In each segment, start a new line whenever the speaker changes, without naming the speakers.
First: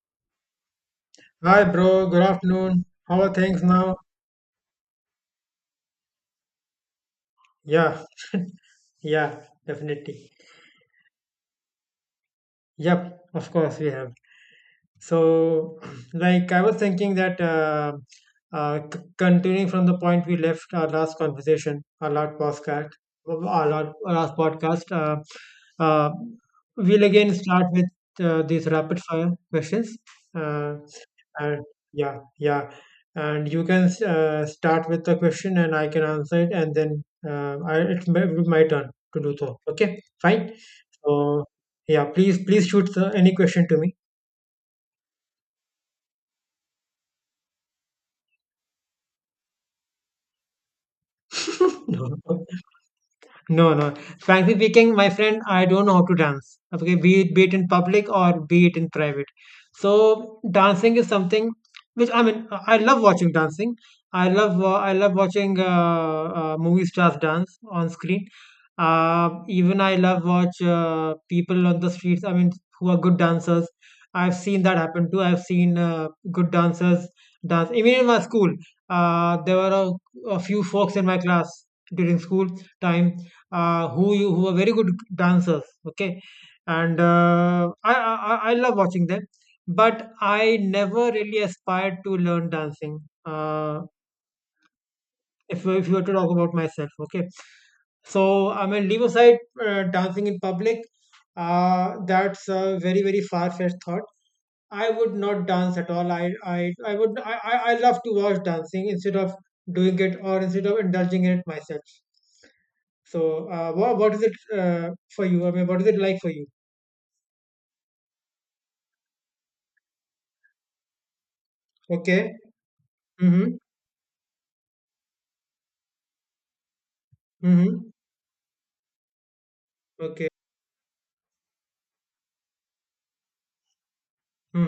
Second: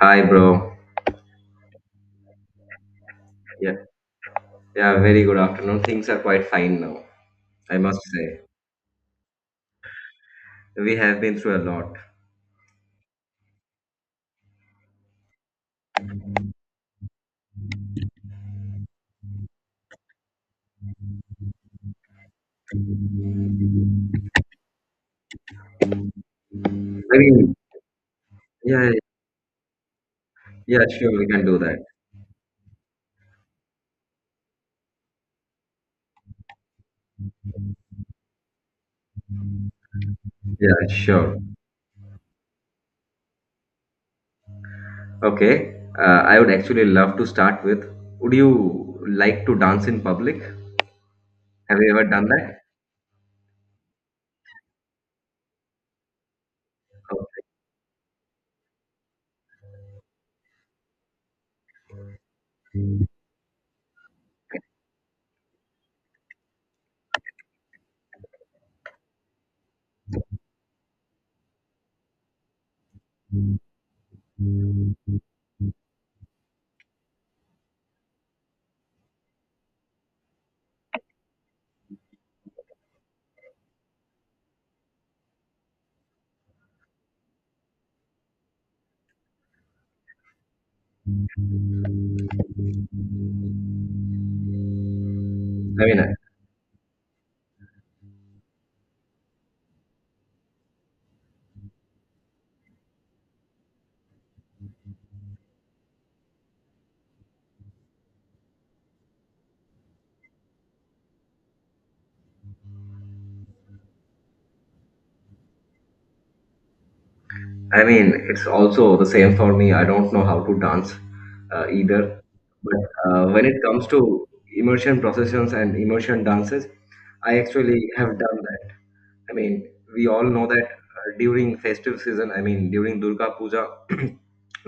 Hi, bro.
Hi, bro. Good afternoon. How are things
Yeah,
now?
yeah, very good afternoon. Things are quite fine now, I must
Yeah,
say.
yeah, definitely.
We have been through a lot.
Yep, of course we have. So, like I was thinking that continuing from the point we left our last conversation, our last podcast, our last our last podcast, uh, we'll again
Very,
start with these
yeah,
rapid fire questions. Uh,
yeah, sure, we can do
And
that.
yeah, yeah. And you can start with the question and I can answer it, and then it's my turn to do so. Okay, fine.
Yeah, sure.
So, yeah, please, please shoot any question to me.
Okay, I would actually love to start with, would you like to dance in public? Have you ever
No.
done that?
No, no. Frankly speaking, my friend, I don't know how to dance. Okay, be it in public or be it in private. So dancing is something which I mean, I love watching dancing. I love watching movie stars dance on screen. Even I love watch people on the streets. I mean, who are good dancers. I've seen that
Okay.
happen too. I've seen good dancers dance. Even in my school, there were a few folks in my class during school time, who are very good dancers, okay, and I love watching them, but I never really aspired to learn dancing. uh, if,
I
if you
mean,
were
I,
to talk about myself, okay, so I mean, leave aside dancing in public. That's a very very far-fetched thought. I would not dance at all. I i, I would I, I I love to watch dancing instead of doing it or instead of indulging in it myself. So, what is it for you? I mean, what is it like for you?
I mean, it's also the same for me. I don't know how to dance either.
Okay.
But when it
Mm-hmm.
comes to immersion processions and immersion dances, I actually
Mm-hmm.
have done that. I mean, we all
Okay.
know that during festive season, I mean, during Durga Puja,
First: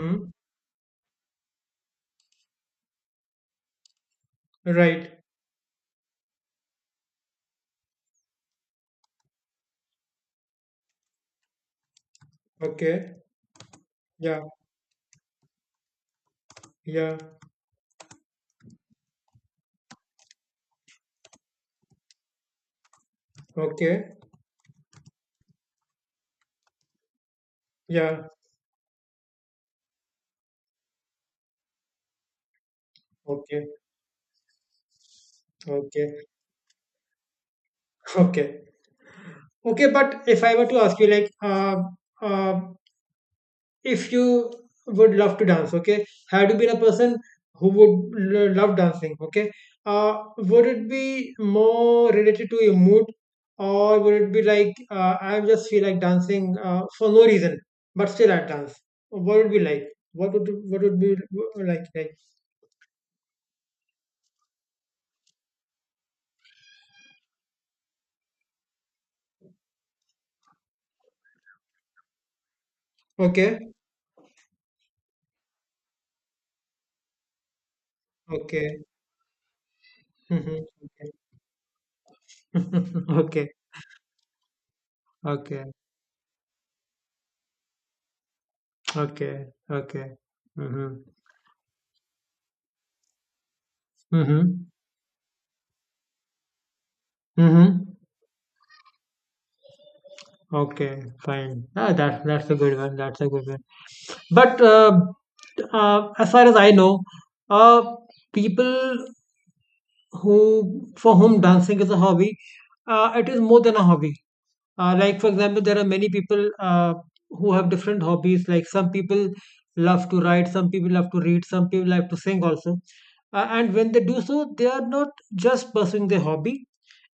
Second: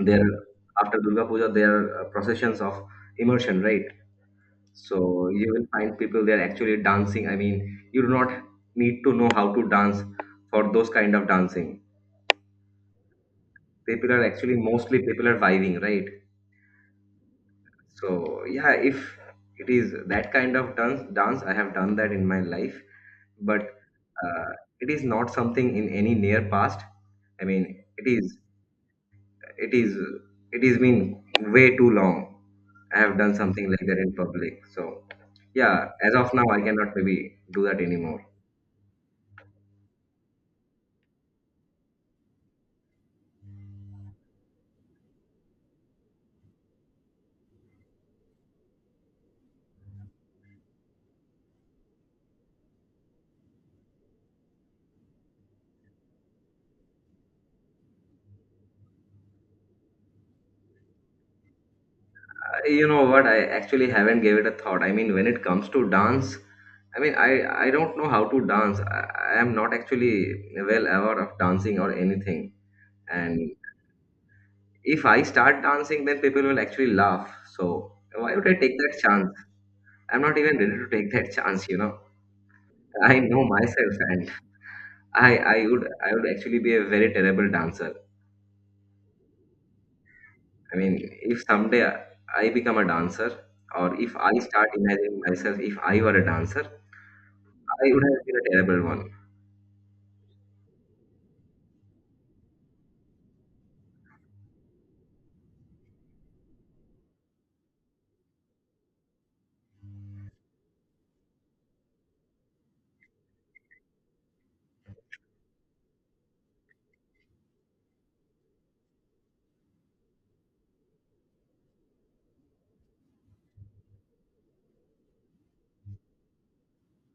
there after Durga Puja, there are processions of immersion, right?
Right.
So you will find people there actually dancing. I mean, you do not need to know how to dance for those kind of dancing.
Okay.
People are
Yeah.
actually mostly people are vibing, right?
Yeah.
So yeah, if it is that kind of dance, I have done that in my life, but
Okay.
uh, it is not something in any near past. I mean,
Yeah.
it is it is been way too long. I have done something
Okay.
like that in public. So yeah, as
Okay.
of now, I cannot maybe do that anymore.
Okay. Okay. But if I were to ask you, like, uh, if you would love to dance, okay, had you been a person who would love dancing, okay, would it be more related to your mood, or would it be like, I just feel like dancing for no reason but still I dance? What would it be like? What would be like
You know what, I actually haven't gave it a thought. I mean, when it comes to dance, i mean i I don't know how to dance. I am not actually well aware of dancing or anything. And
Okay.
if I start dancing, then people will actually laugh. So why would I take
Okay.
that chance? I'm not even ready to
Hmm.
take that chance, you know. I know
Okay.
myself, and I I
Okay.
would I would actually be a very terrible dancer.
Okay. Okay. Okay.
I
Mm-hmm.
mean, if someday I become a dancer, or if I start
Mm-hmm.
imagining myself if I were a dancer,
Mm-hmm.
I would have been a terrible one.
Okay, fine. Ah, that's a good one. That's a good one. But as far as I know, uh, people who for whom dancing is a hobby, it is more than a hobby. Like, for example, there are many people who have different hobbies. Like, some people love to write, some people love to read, some people love to sing also. And when they do so, they are not just pursuing their hobby.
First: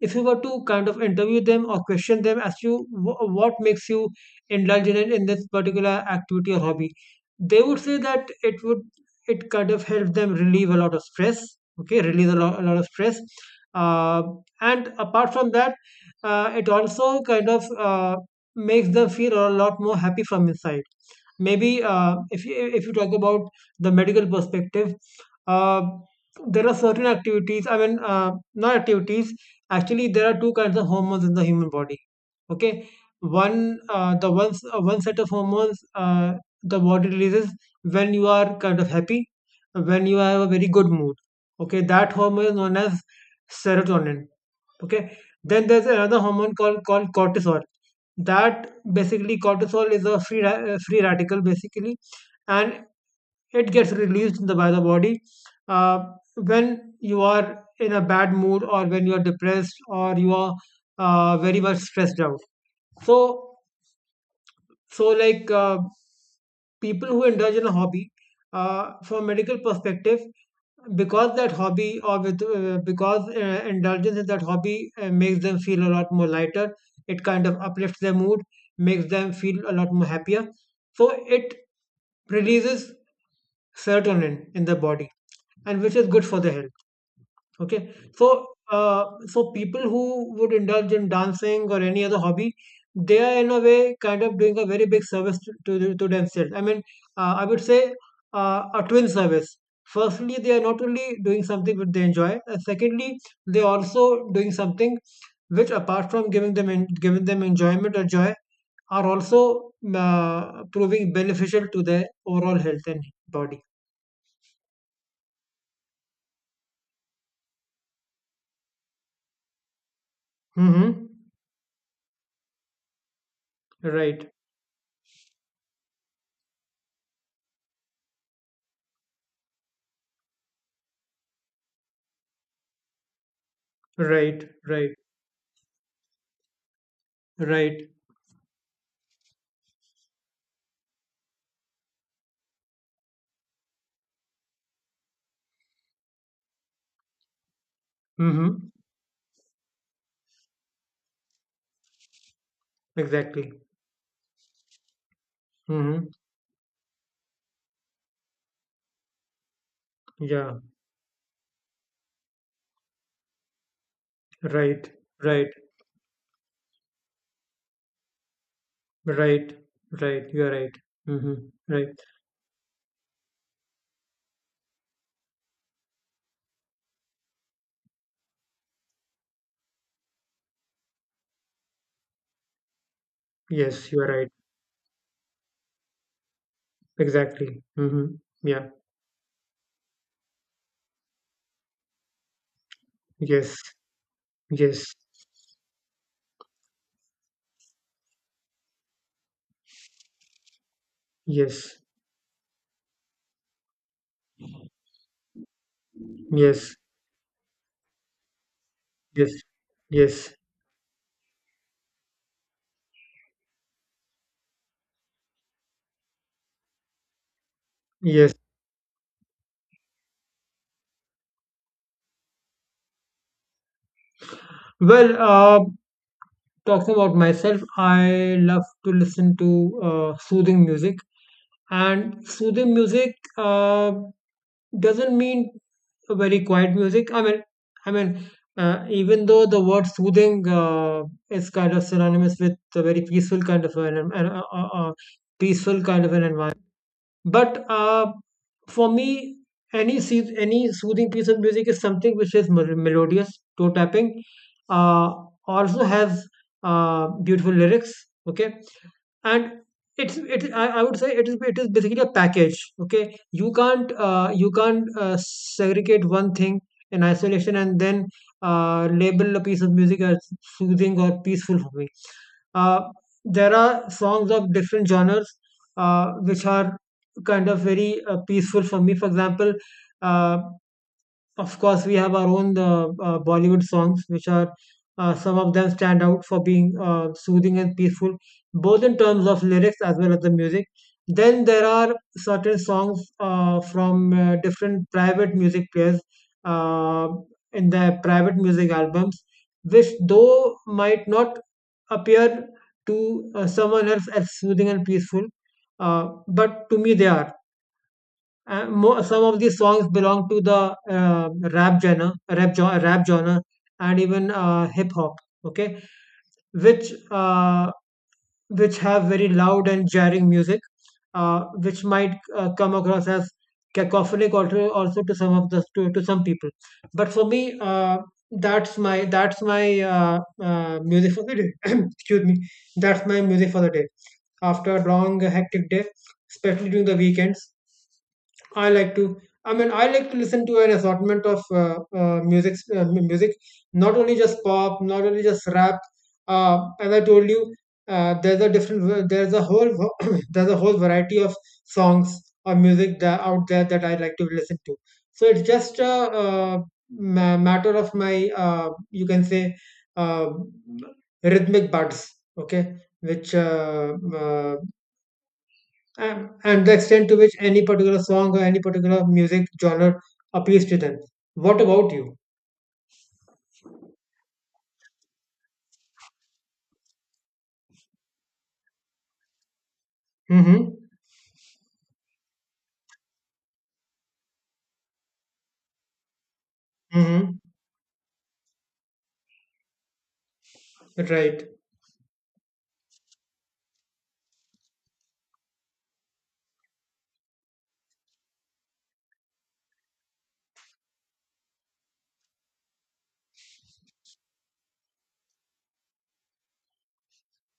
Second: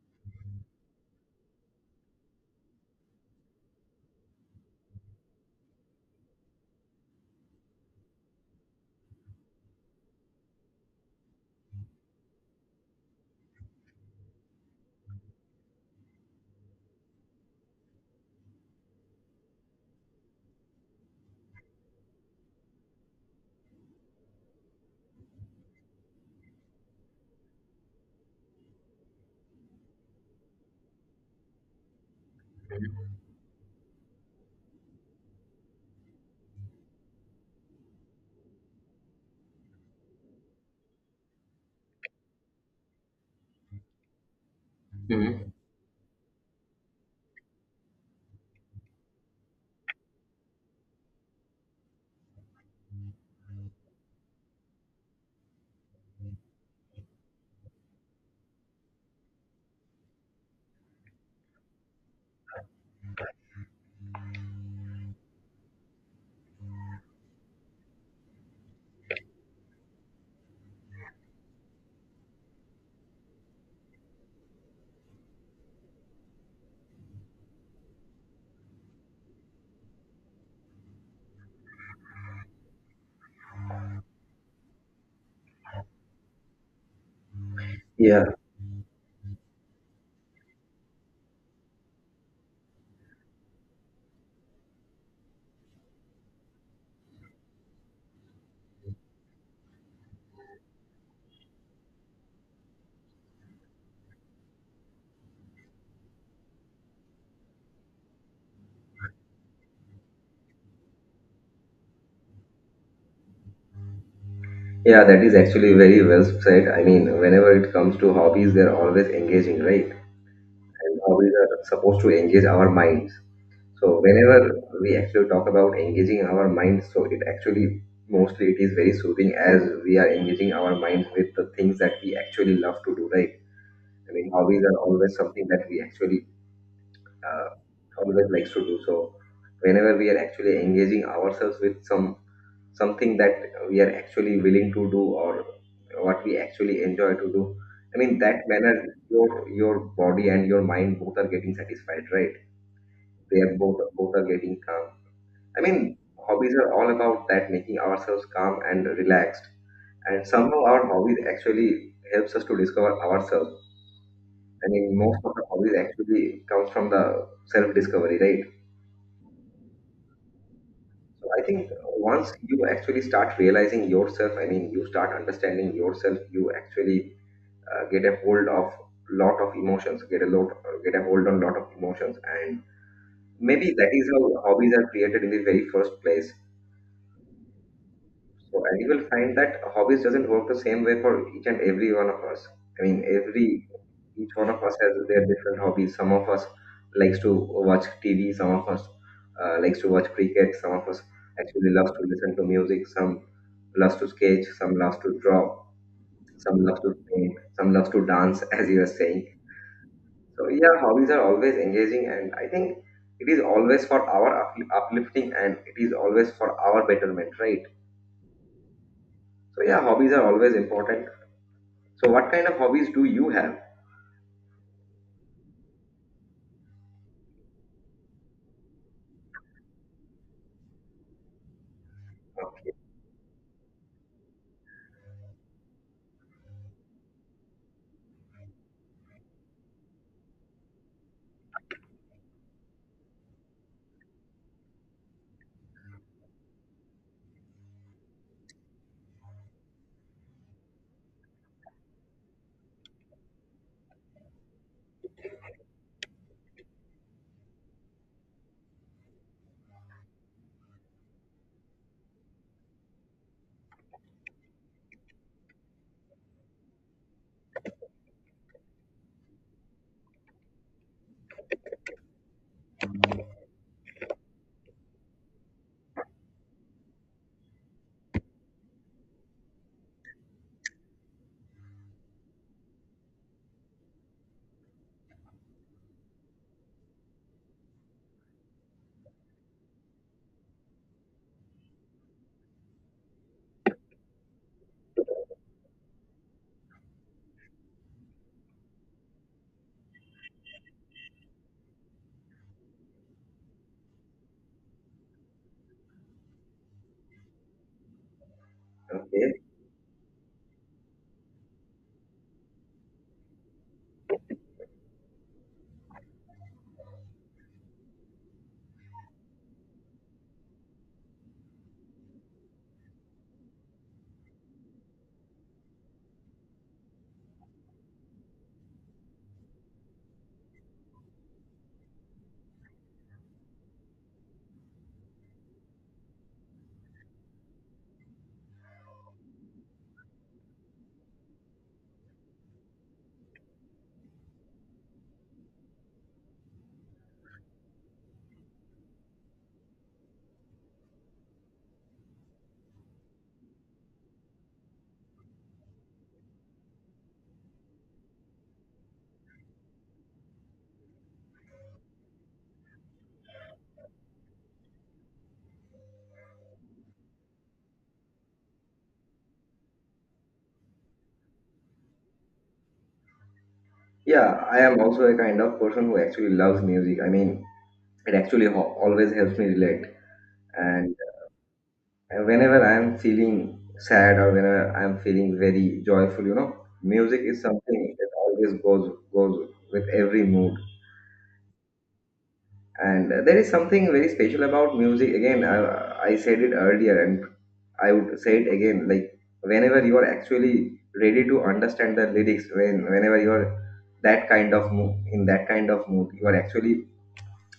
If you were to kind of interview them or question them as to what makes you indulge in this particular activity or hobby, they would say that it kind of help them relieve a lot of stress. Okay, release a lot of stress. Uh, and apart from that, it also kind of makes them feel a lot more happy from inside. Maybe if you talk about the medical perspective, uh, there are certain activities. I mean, not activities. Actually, there are two kinds of hormones in the human body. Okay, one set of hormones the body releases when you are kind of happy, when you have a very good mood. Okay, that hormone is known as serotonin, okay.
hmm
Then there's another hormone called cortisol. That Basically cortisol is a free free radical basically, and it gets released in the by the body uh, when you are in a bad mood or when you are depressed or you are very much stressed out. So so, like, people who indulge in a hobby, from a medical perspective, because indulgence in that hobby makes them feel a lot more lighter. It kind of uplifts their mood, makes them feel a lot more happier, so it releases serotonin in the body, and which is good for the health. Okay.
Yeah,
So, so, people who would indulge in dancing or any other hobby, they are in a way kind of doing a very big service to themselves. I mean, I would say, a twin service. Firstly, they are not only doing something which they enjoy, and secondly, they are also doing something which, apart from giving them enjoyment or joy, are also proving beneficial to their overall health and body.
yeah, that is actually very well said. I mean, whenever it comes to hobbies, they're always engaging, right? And
Mm-hmm.
hobbies are supposed to engage our minds. So
Right.
whenever we actually talk about engaging our minds, so it actually mostly it is very soothing as we are engaging our minds with the things that we actually love to do, right? I mean,
Right.
hobbies are
Right.
always something that we actually uh,
Right.
always likes to do. So whenever we are actually engaging ourselves with some something that we are actually willing to do or what we actually enjoy to do, I mean that
Mhm.
manner your body and your mind both are getting satisfied, right? They
Exactly.
are both are getting calm. I mean,
Mhm.
hobbies are all about that making ourselves calm and relaxed. And
Yeah.
somehow our hobbies actually helps us to discover ourselves. I
Right.
mean, most of the
Right.
hobbies actually comes from the self-discovery, right?
Right. Right. You're right.
So I
Mhm.
think
Right.
once you actually start realizing yourself, I mean, you start understanding yourself, you actually get a hold of lot of emotions, get a hold on lot of emotions, and maybe that
Yes,
is
you're
how
right.
hobbies are created in the very first place.
Exactly. Mhm.
So,
Yeah.
and you will find that hobbies doesn't work the same way for each and every one of us. I mean,
Yes.
every Each one of us
Yes.
has their different hobbies. Some of us likes to watch TV. Some of us likes to watch cricket. Some of us actually
Yes.
loves to listen to music. Some loves to sketch. Some loves to draw. Some
Yes.
loves to paint. Some loves to dance, as you were
Yes.
saying.
Yes.
So yeah, hobbies are always engaging, and I think it is always for our up- uplifting, and it is always for our betterment, right?
Yes.
So yeah, hobbies are always important. So, what kind of hobbies do you have?
Well, talking about myself, I love to listen to soothing music, and
Okay,
soothing music doesn't mean very quiet music. I mean, I mean, even though the word soothing is kind of synonymous with a very peaceful kind of an peaceful kind of an environment, but for me, any soothing piece of music is something which is melodious, toe tapping, uh, also has beautiful lyrics. Okay, and I would say it is basically a package, okay. You can't segregate one thing in isolation and then label a piece of music as soothing or peaceful for me. uh, there are songs of different genres which are kind of very peaceful for me, for example. uh, of course, we have our own Bollywood songs, which are some of them stand out for being soothing and peaceful, both in terms of lyrics as well as the music. Then there are certain songs from different private music players uh, in their private music albums, which though might not appear to someone else as soothing and peaceful, but to me they are. Mo Some
okay.
of these songs belong to the rap genre, and even hip hop. Okay, which uh, which have very loud and jarring music, which might come across as cacophonic also to some of to some people. But for me, that's my music for the day. Excuse me, that's my music for the day. After a long hectic day, especially during the weekends. I like to. I mean, I like to listen to an assortment of music, not only just pop, not only just rap. As I told you, there's a different, there's a whole, there's a whole variety of songs or music that out there that I like to listen to. So it's just a, uh matter of my, you can say, uh, rhythmic buds, okay, which uh, uh, and the extent to which any particular song or any particular music genre appeals to them. What about you?
Yeah, I am also a kind of person who actually loves music. I mean, it actually ho- always helps me relate.
Mm-hmm.
And whenever I am feeling sad or whenever I am feeling very joyful, you know, music
Mm-hmm.
is something that always goes with every mood.
Right.
And there is something very special about music. Again, I said it earlier and I would say it again. Like, whenever you are actually ready to understand the lyrics, whenever you are that kind of mood, in that kind of mood, you are actually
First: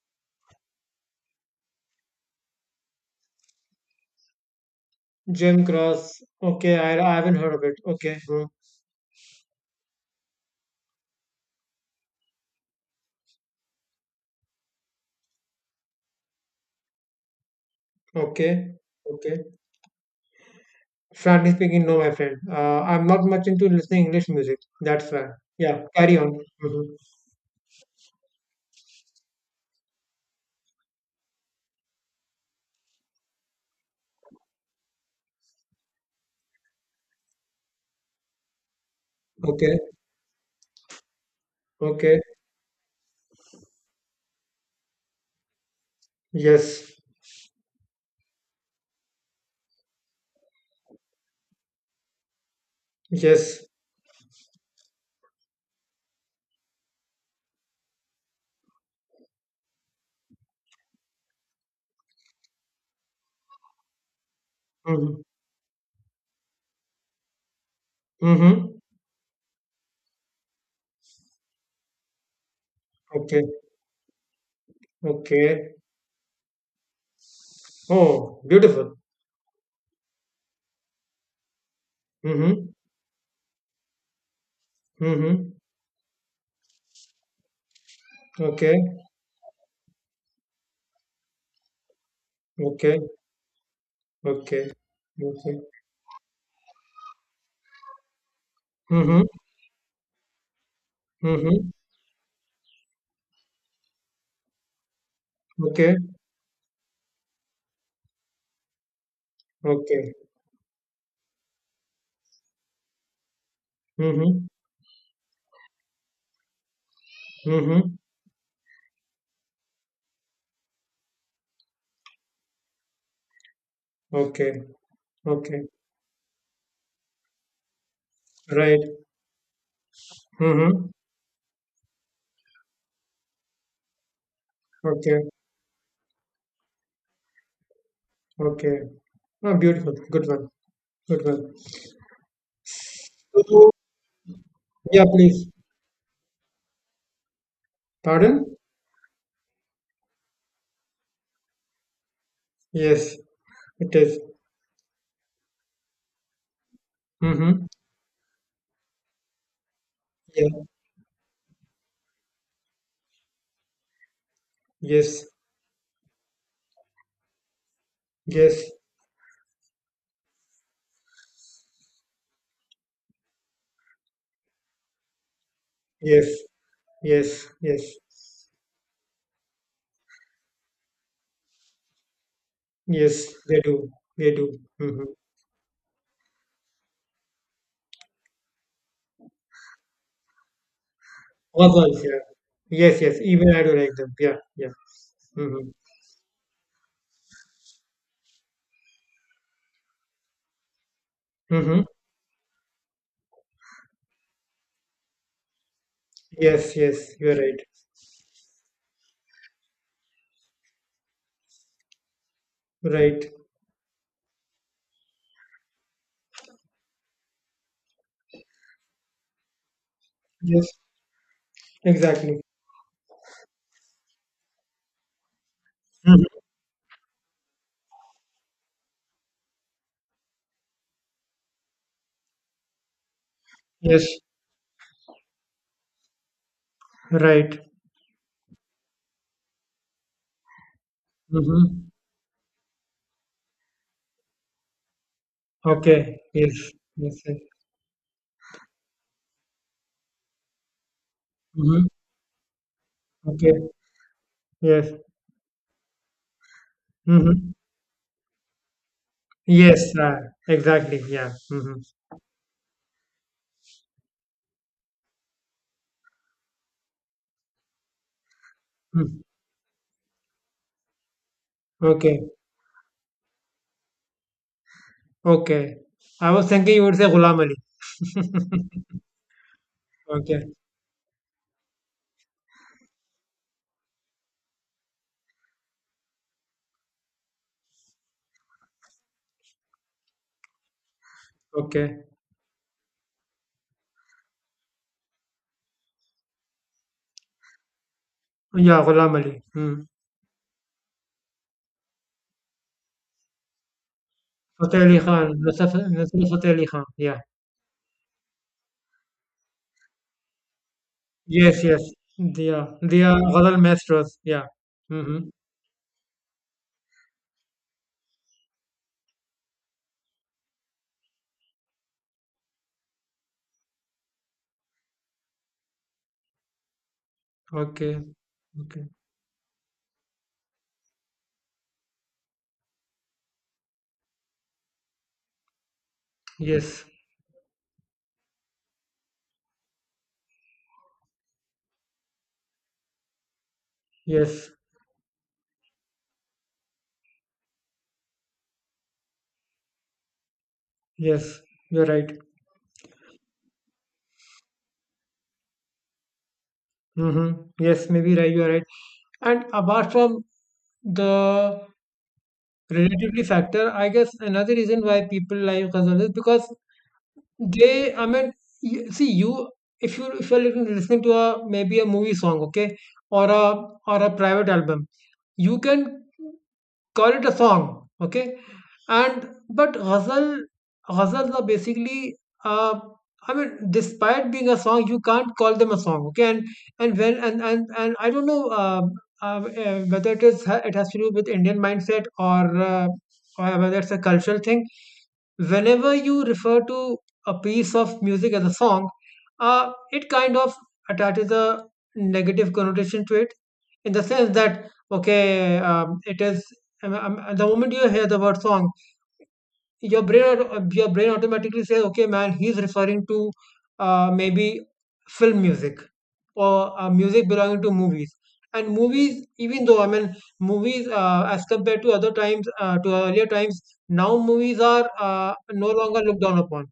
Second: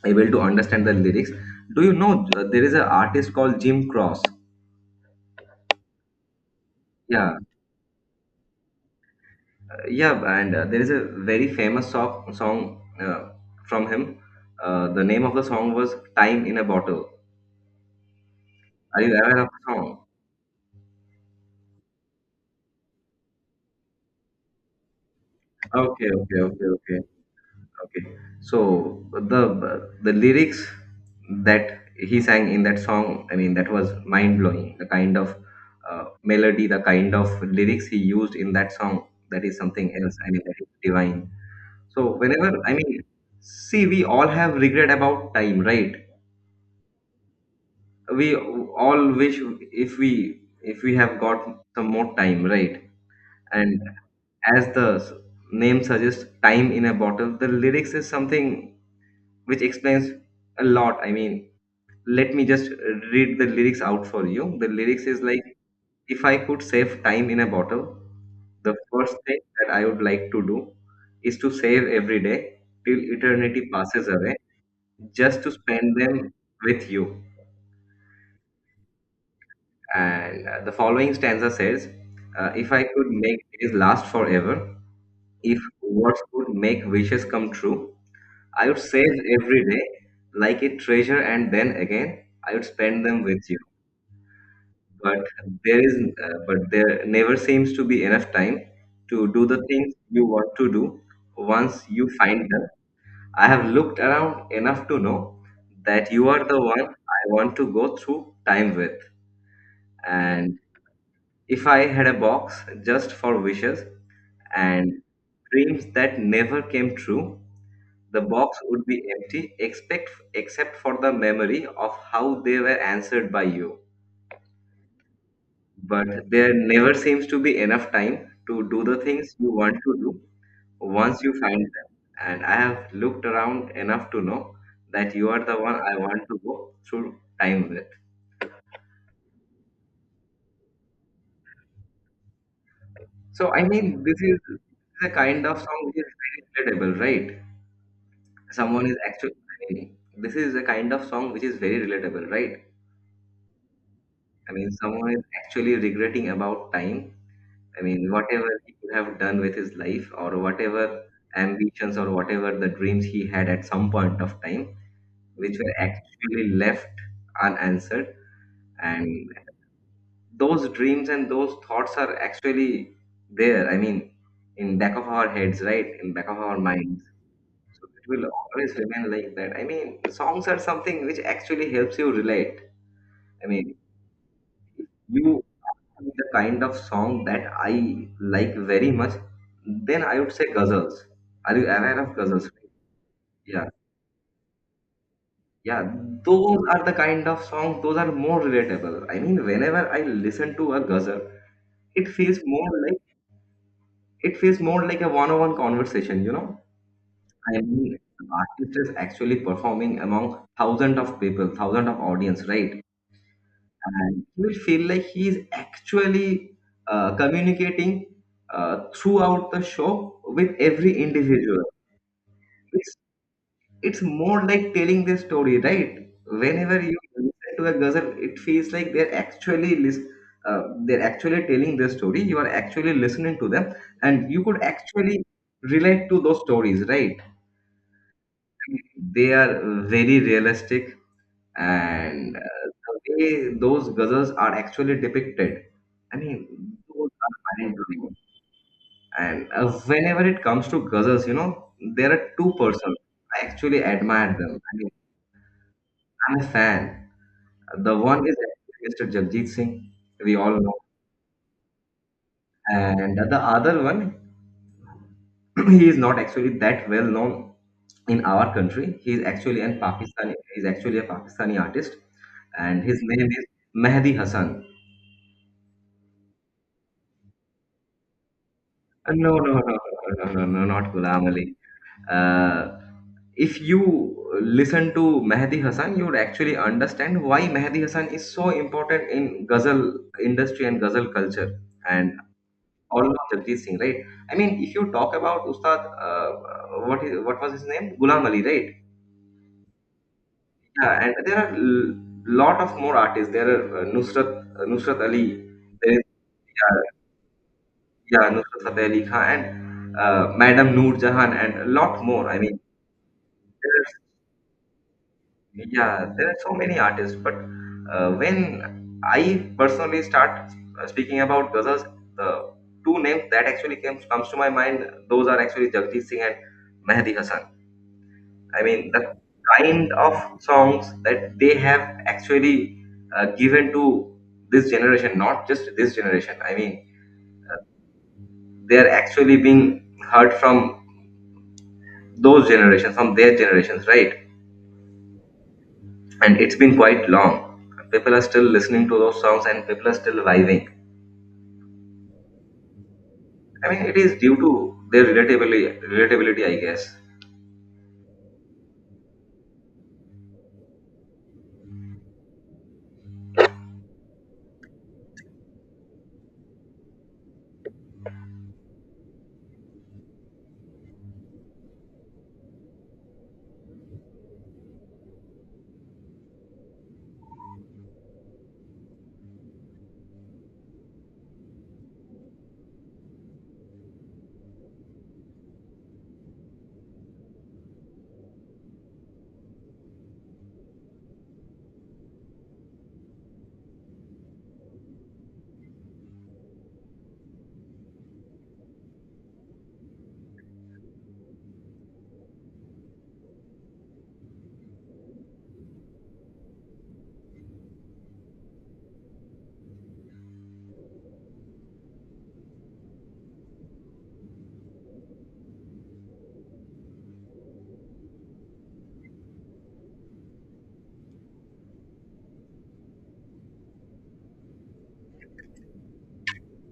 able to understand the lyrics. Do you know there is an artist called Jim Cross?
Jim Cross. Okay, I haven't
Yeah,
heard of it. Okay. Hmm.
yeah, and there is a very famous song from him. The name of the song was Time in a Bottle.
Okay.
Are you aware
Okay.
of the song?
Frankly speaking, no, my friend. I'm not much into listening English music. That's why. Yeah.
Okay,
Carry on.
okay, okay,
Mm-hmm.
okay. Okay. So the lyrics that he sang in that song, I mean, that was mind blowing. The kind of melody, the kind of lyrics he used in that song, that is
Okay.
something else. I mean, that is divine. So
Okay.
whenever, I mean, see, we all have regret about time, right?
Yes.
We all wish if we have got some more time, right?
Yes.
And as the s- name suggests, time in a bottle. The lyrics is something which explains a lot. I mean, let me just read the lyrics out for you. The lyrics is
Mm-hmm.
like, if I could save time in a bottle,
Mm-hmm.
the first thing that I would like to do is to save every day till
Okay.
eternity passes away, just to
Okay.
spend them with you.
Oh, beautiful.
And the following stanza says,
Mm-hmm.
if I could make days last forever,
Mm-hmm.
if words could make wishes come true, I would
Okay.
save every day like a treasure, and then again, I would
Okay.
spend them with you.
Okay.
but
Okay.
there is but there never seems to be enough time
Mm-hmm.
to do the things you want to do
Mm-hmm.
once you find them. I have looked around enough to know
Okay.
that you are the one I want to go through time with.
Okay.
And if I had a box just for wishes
Mm-hmm.
and dreams that never came true,
Mm-hmm.
the box would be empty except for the memory of how they were answered by you.
Okay. Okay.
But there never seems to be enough time to do
Right.
the things you want to do
Mm-hmm.
once you find them. And I have looked around enough to know that
Okay.
you are the one I want to go through time with.
Okay. Ah, beautiful. Good one. Good one.
So, I
So,
mean, this is
yeah,
a kind
please.
of song which is very relatable, right?
Pardon?
Someone is actually, I mean, this is a kind of song which is very relatable, right?
Yes, it is.
I mean, someone is actually regretting about time.
Mm-hmm.
I mean, whatever he could have done with his life, or
Yeah.
whatever ambitions, or whatever the dreams he had at some point of time,
Yes.
which were actually left unanswered.
Yes.
And those dreams and those thoughts are actually there. I mean, in back of our heads, right? In back
Yes.
of our minds.
Yes.
So
Yes.
it will always remain like that. I mean, songs are something which actually helps you relate.
Yes.
I
They
mean,
do. They do. Mm-hmm.
you the kind of song that I like very much, then I would say ghazals. Are you aware
Ghazals,
of
yeah.
ghazals?
Yes, yes. Even I
Yeah,
do like them. Yeah. Yeah. Mm-hmm.
yeah. Those are the kind of songs. Those are more relatable. I mean, whenever I listen to a ghazal,
Mm-hmm.
it feels more like it feels more like a one-on-one conversation. You know,
Yes, yes. You're right.
I mean, the artist is actually performing among thousands of people, thousands of audience, right?
Right.
And he will feel like he is actually communicating throughout the show with
Yes.
every individual.
Exactly.
It's, it's more like telling the story, right?
Mhm.
Whenever you listen to a ghazal, it feels like they're actually telling the story. You are actually listening to them,
Yes.
and you could actually relate to those stories, right?
Right.
They are very realistic
Mm-hmm.
and the way those ghazals are actually depicted, I
Okay. Yes.
mean, those
Yes.
are mind blowing. And whenever it comes to ghazals, you know,
Mm-hmm.
there are two persons. I
Okay.
actually admire them. I mean,
Yes.
I'm a fan.
Mm-hmm.
The one is Mr. Jagjit
Yes.
Singh,
Uh,
we all know,
exactly. Yeah. Mm-hmm.
and the other one, he is not actually that well known in our country. He
Mm.
is actually an Pakistani. He is actually a Pakistani artist,
Okay.
and his name is Mehdi Hassan.
Okay. I was thinking you would say Ghulam Ali.
No, no, no, no, no, no,
Okay.
no, not Ghulam Ali. Uh, if you listen to Mehdi Hasan, you would actually understand why Mehdi Hasan is so important in ghazal industry and ghazal culture,
Okay.
and all of Jagjit Singh, right? I mean, if you talk about Ustad, what was his name? Ghulam Ali, right?
Yeah. Ghulam Ali. Mm.
Yeah, and there are l- lot of more artists. There are uh,
Fateh Ali
Nusrat
Khan.
Ali,
Nasr
there is,
Nasr Fateh Ali
yeah,
Khan. Yeah.
yeah, Nusrat Fateh Ali Khan, and Madam Noor Jahan, and
Yes.
a
Yes.
lot more. I
They
mean.
are. They are Ghazal
There's,
maestros. Yeah. Mm-hmm.
yeah, there are so many artists, but when I personally start speaking about Ghazals, the two names that actually comes comes to my mind, those are actually Jagjit Singh and Mehdi Hasan.
Okay.
I
Okay.
mean, the kind of songs that they have actually given to this generation, not just this generation. I mean,
Yes.
they're actually being heard from those generations, from their generations, right?
Yes.
And it's been quite long. People are still listening to those songs, and people are still vibing.
Yes, you're right.
I mean, it is due to their relatability, I guess.
Hmm. Yes, maybe right, you're right. And apart from the relatively factor, I guess another reason why people like consumption is because I mean, see, if you're listening to a maybe a movie song, okay, or a private album, you can call it a song, okay? And but ghazals are basically, uh, I mean, despite being a song, you can't call them a song, okay? And when and I don't know whether it has to do with Indian mindset or or whether it's a cultural thing. Whenever you refer to a piece of music as a song, it kind of attaches a negative connotation to it, in the sense that, okay, the moment you hear the word song, your brain automatically says, okay, man, he's referring to maybe film music or music belonging to movies. And movies, even though, I mean, movies, as compared to other times, to earlier times, now movies are no longer looked down upon.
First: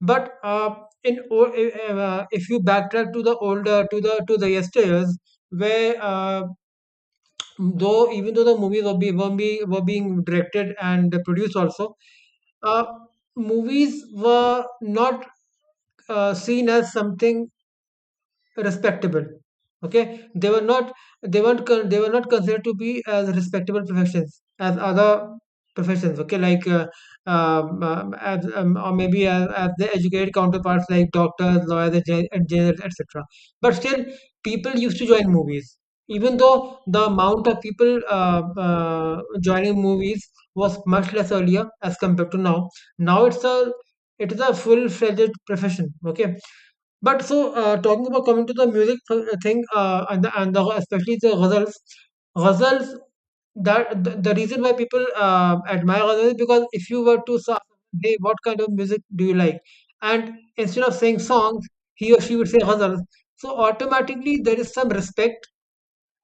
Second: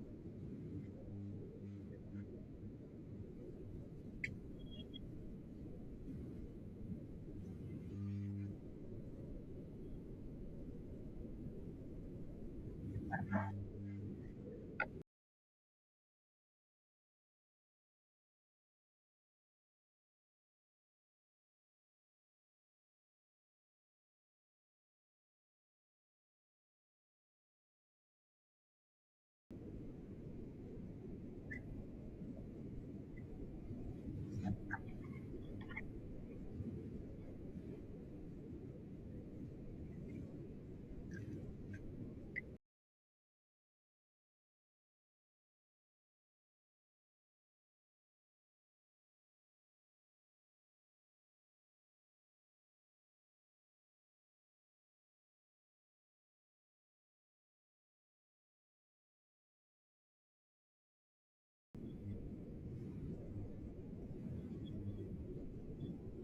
But in o- if you backtrack to the yesteryears, where though even though the movies were being directed and produced also, uh, movies were not seen as something respectable. Okay, they were not, they weren't con- they were not considered to be as respectable professions as other professions. Okay, like or maybe as the educated counterparts, like doctors, lawyers, engineers, etc. But still, people used to join movies, even though the amount of people joining movies was much less earlier as compared to now. Now it's a, it is a full-fledged profession. Okay, but so, talking about, coming to the music thing, and the especially the ghazals, ghazals, the reason why people admire ghazals is because if you were to say, hey, what kind of music do you like? And instead of saying songs, he or she would say ghazals. So automatically there is some respect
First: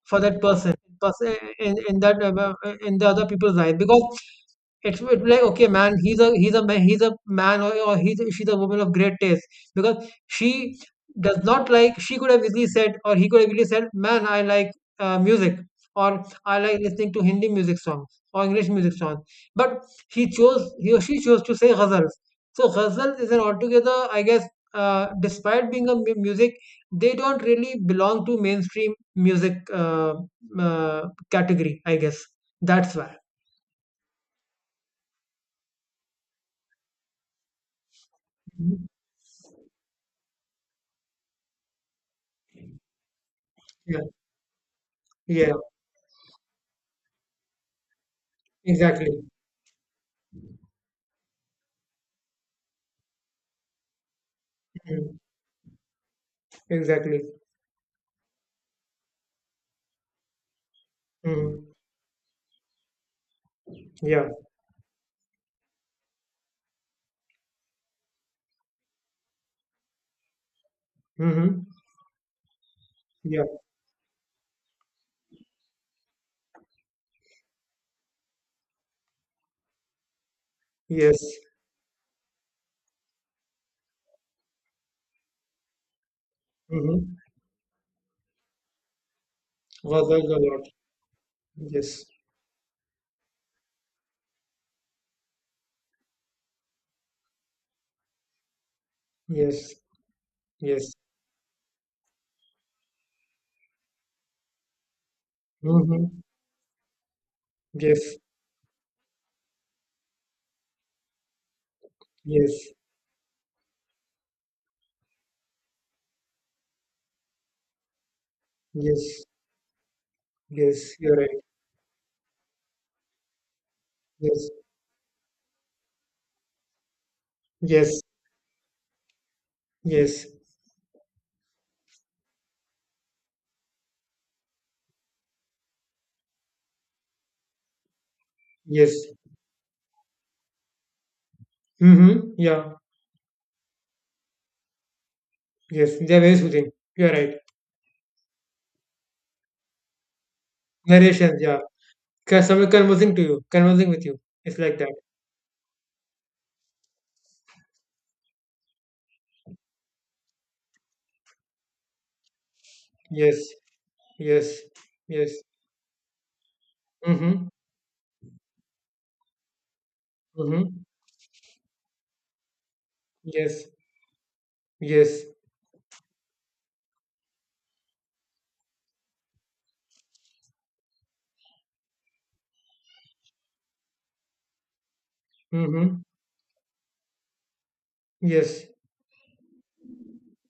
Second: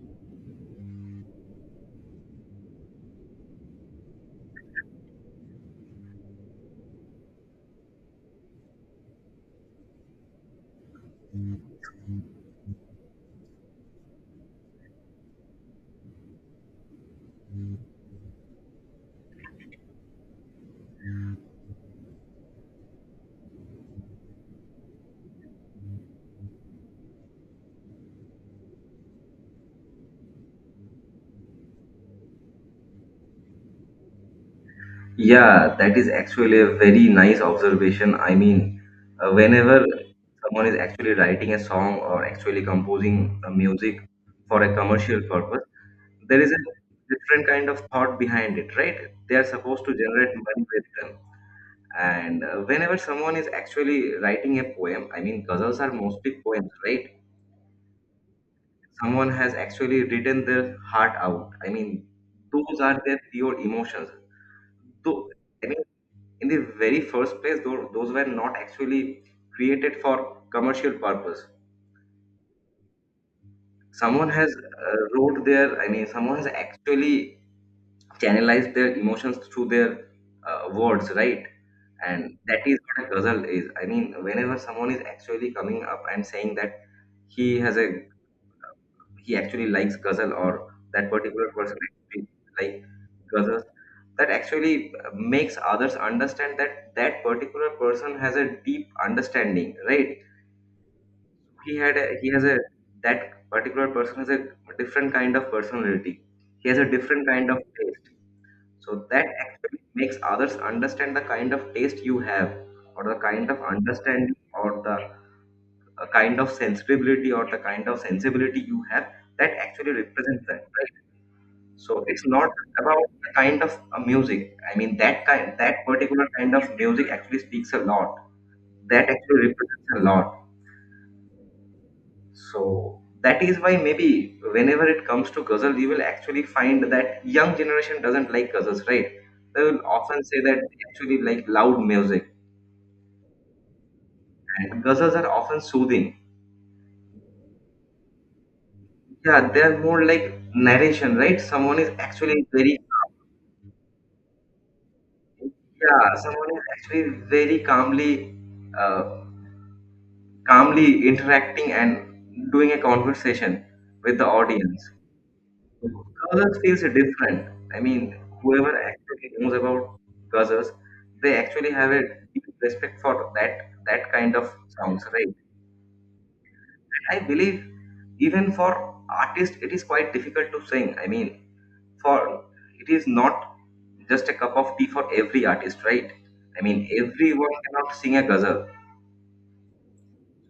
for that person, in that in the other people's eyes, because it's like, okay, man. He's a man. He's a man, or he's she's a woman of great taste, because she does not like, she could have easily said, or he could have easily said, "Man, I like music, or I like listening to Hindi music songs or English music songs." But he or she chose to say ghazals. So ghazals is an altogether, I guess. Despite being a music, they don't really belong to mainstream music category, I guess. That's why.
Yeah, that is actually a very nice observation. I mean,
Mhm.
whenever someone is actually writing a song or actually composing a
Yeah.
music for a commercial
Yeah.
purpose, there is a different kind of thought behind it, right?
Exactly.
They are supposed to generate money with them. And whenever someone is actually writing a poem,
Mhm.
I mean, ghazals are mostly poems, right?
Exactly.
Someone has actually written their heart out.
Mhm.
I mean, those are their pure emotions.
Yeah.
Though, I mean, in the very first place, those were not actually created for commercial purpose.
Hmm. Yeah.
Someone has wrote their, I mean, someone has actually channelized their emotions through their words,
Yes.
right? And that is what a ghazal is. I mean, whenever someone is actually coming up and saying that
Hmm
he has a he actually likes
was a
ghazal,
lot.
or that particular person
Yes.
actually like ghazals, that actually makes others understand that that particular person has a deep
Yes.
understanding, right?
Yes.
he had a, he has a That particular person has a different kind of
Hmm.
personality, he has a different kind of taste,
Yes.
so that actually makes others understand the kind of taste you have,
Yes.
or the kind of understanding, or the kind of sensibility, or the kind of sensibility you have,
Yes.
that actually represents that, right?
Yes. You're right.
So it's not about the kind of
Yes.
music. I mean, that kind, that particular kind of music actually speaks a
Yes.
lot. That actually represents a
Yes.
lot. So that is why maybe whenever it comes to ghazal, you will actually find that young generation doesn't like ghazals,
Yes.
right? They will often say that they actually like loud music,
Hmm. Yeah.
and ghazals are often
Yes.
soothing.
They're very soothing. You're right.
Yeah, they are more like narration, right?
Narrations. Yeah.
Someone is actually
'Cause someone
very
conversing to you, conversing with you. It's like that.
Yeah, someone is actually very calmly uh, calmly interacting and doing a
Yes.
conversation with the
Yes.
audience.
Yes.
Ghazals feels
Hmm.
different. I mean, whoever actually knows about ghazals,
Hmm.
they actually have a deep respect for
Yes.
that kind of songs,
Yes.
right? And I believe even for artists, it is quite difficult to sing. I mean, for it is not just a cup of tea for every artist,
Hmm.
right? I mean, everyone cannot sing a ghazal.
Yes.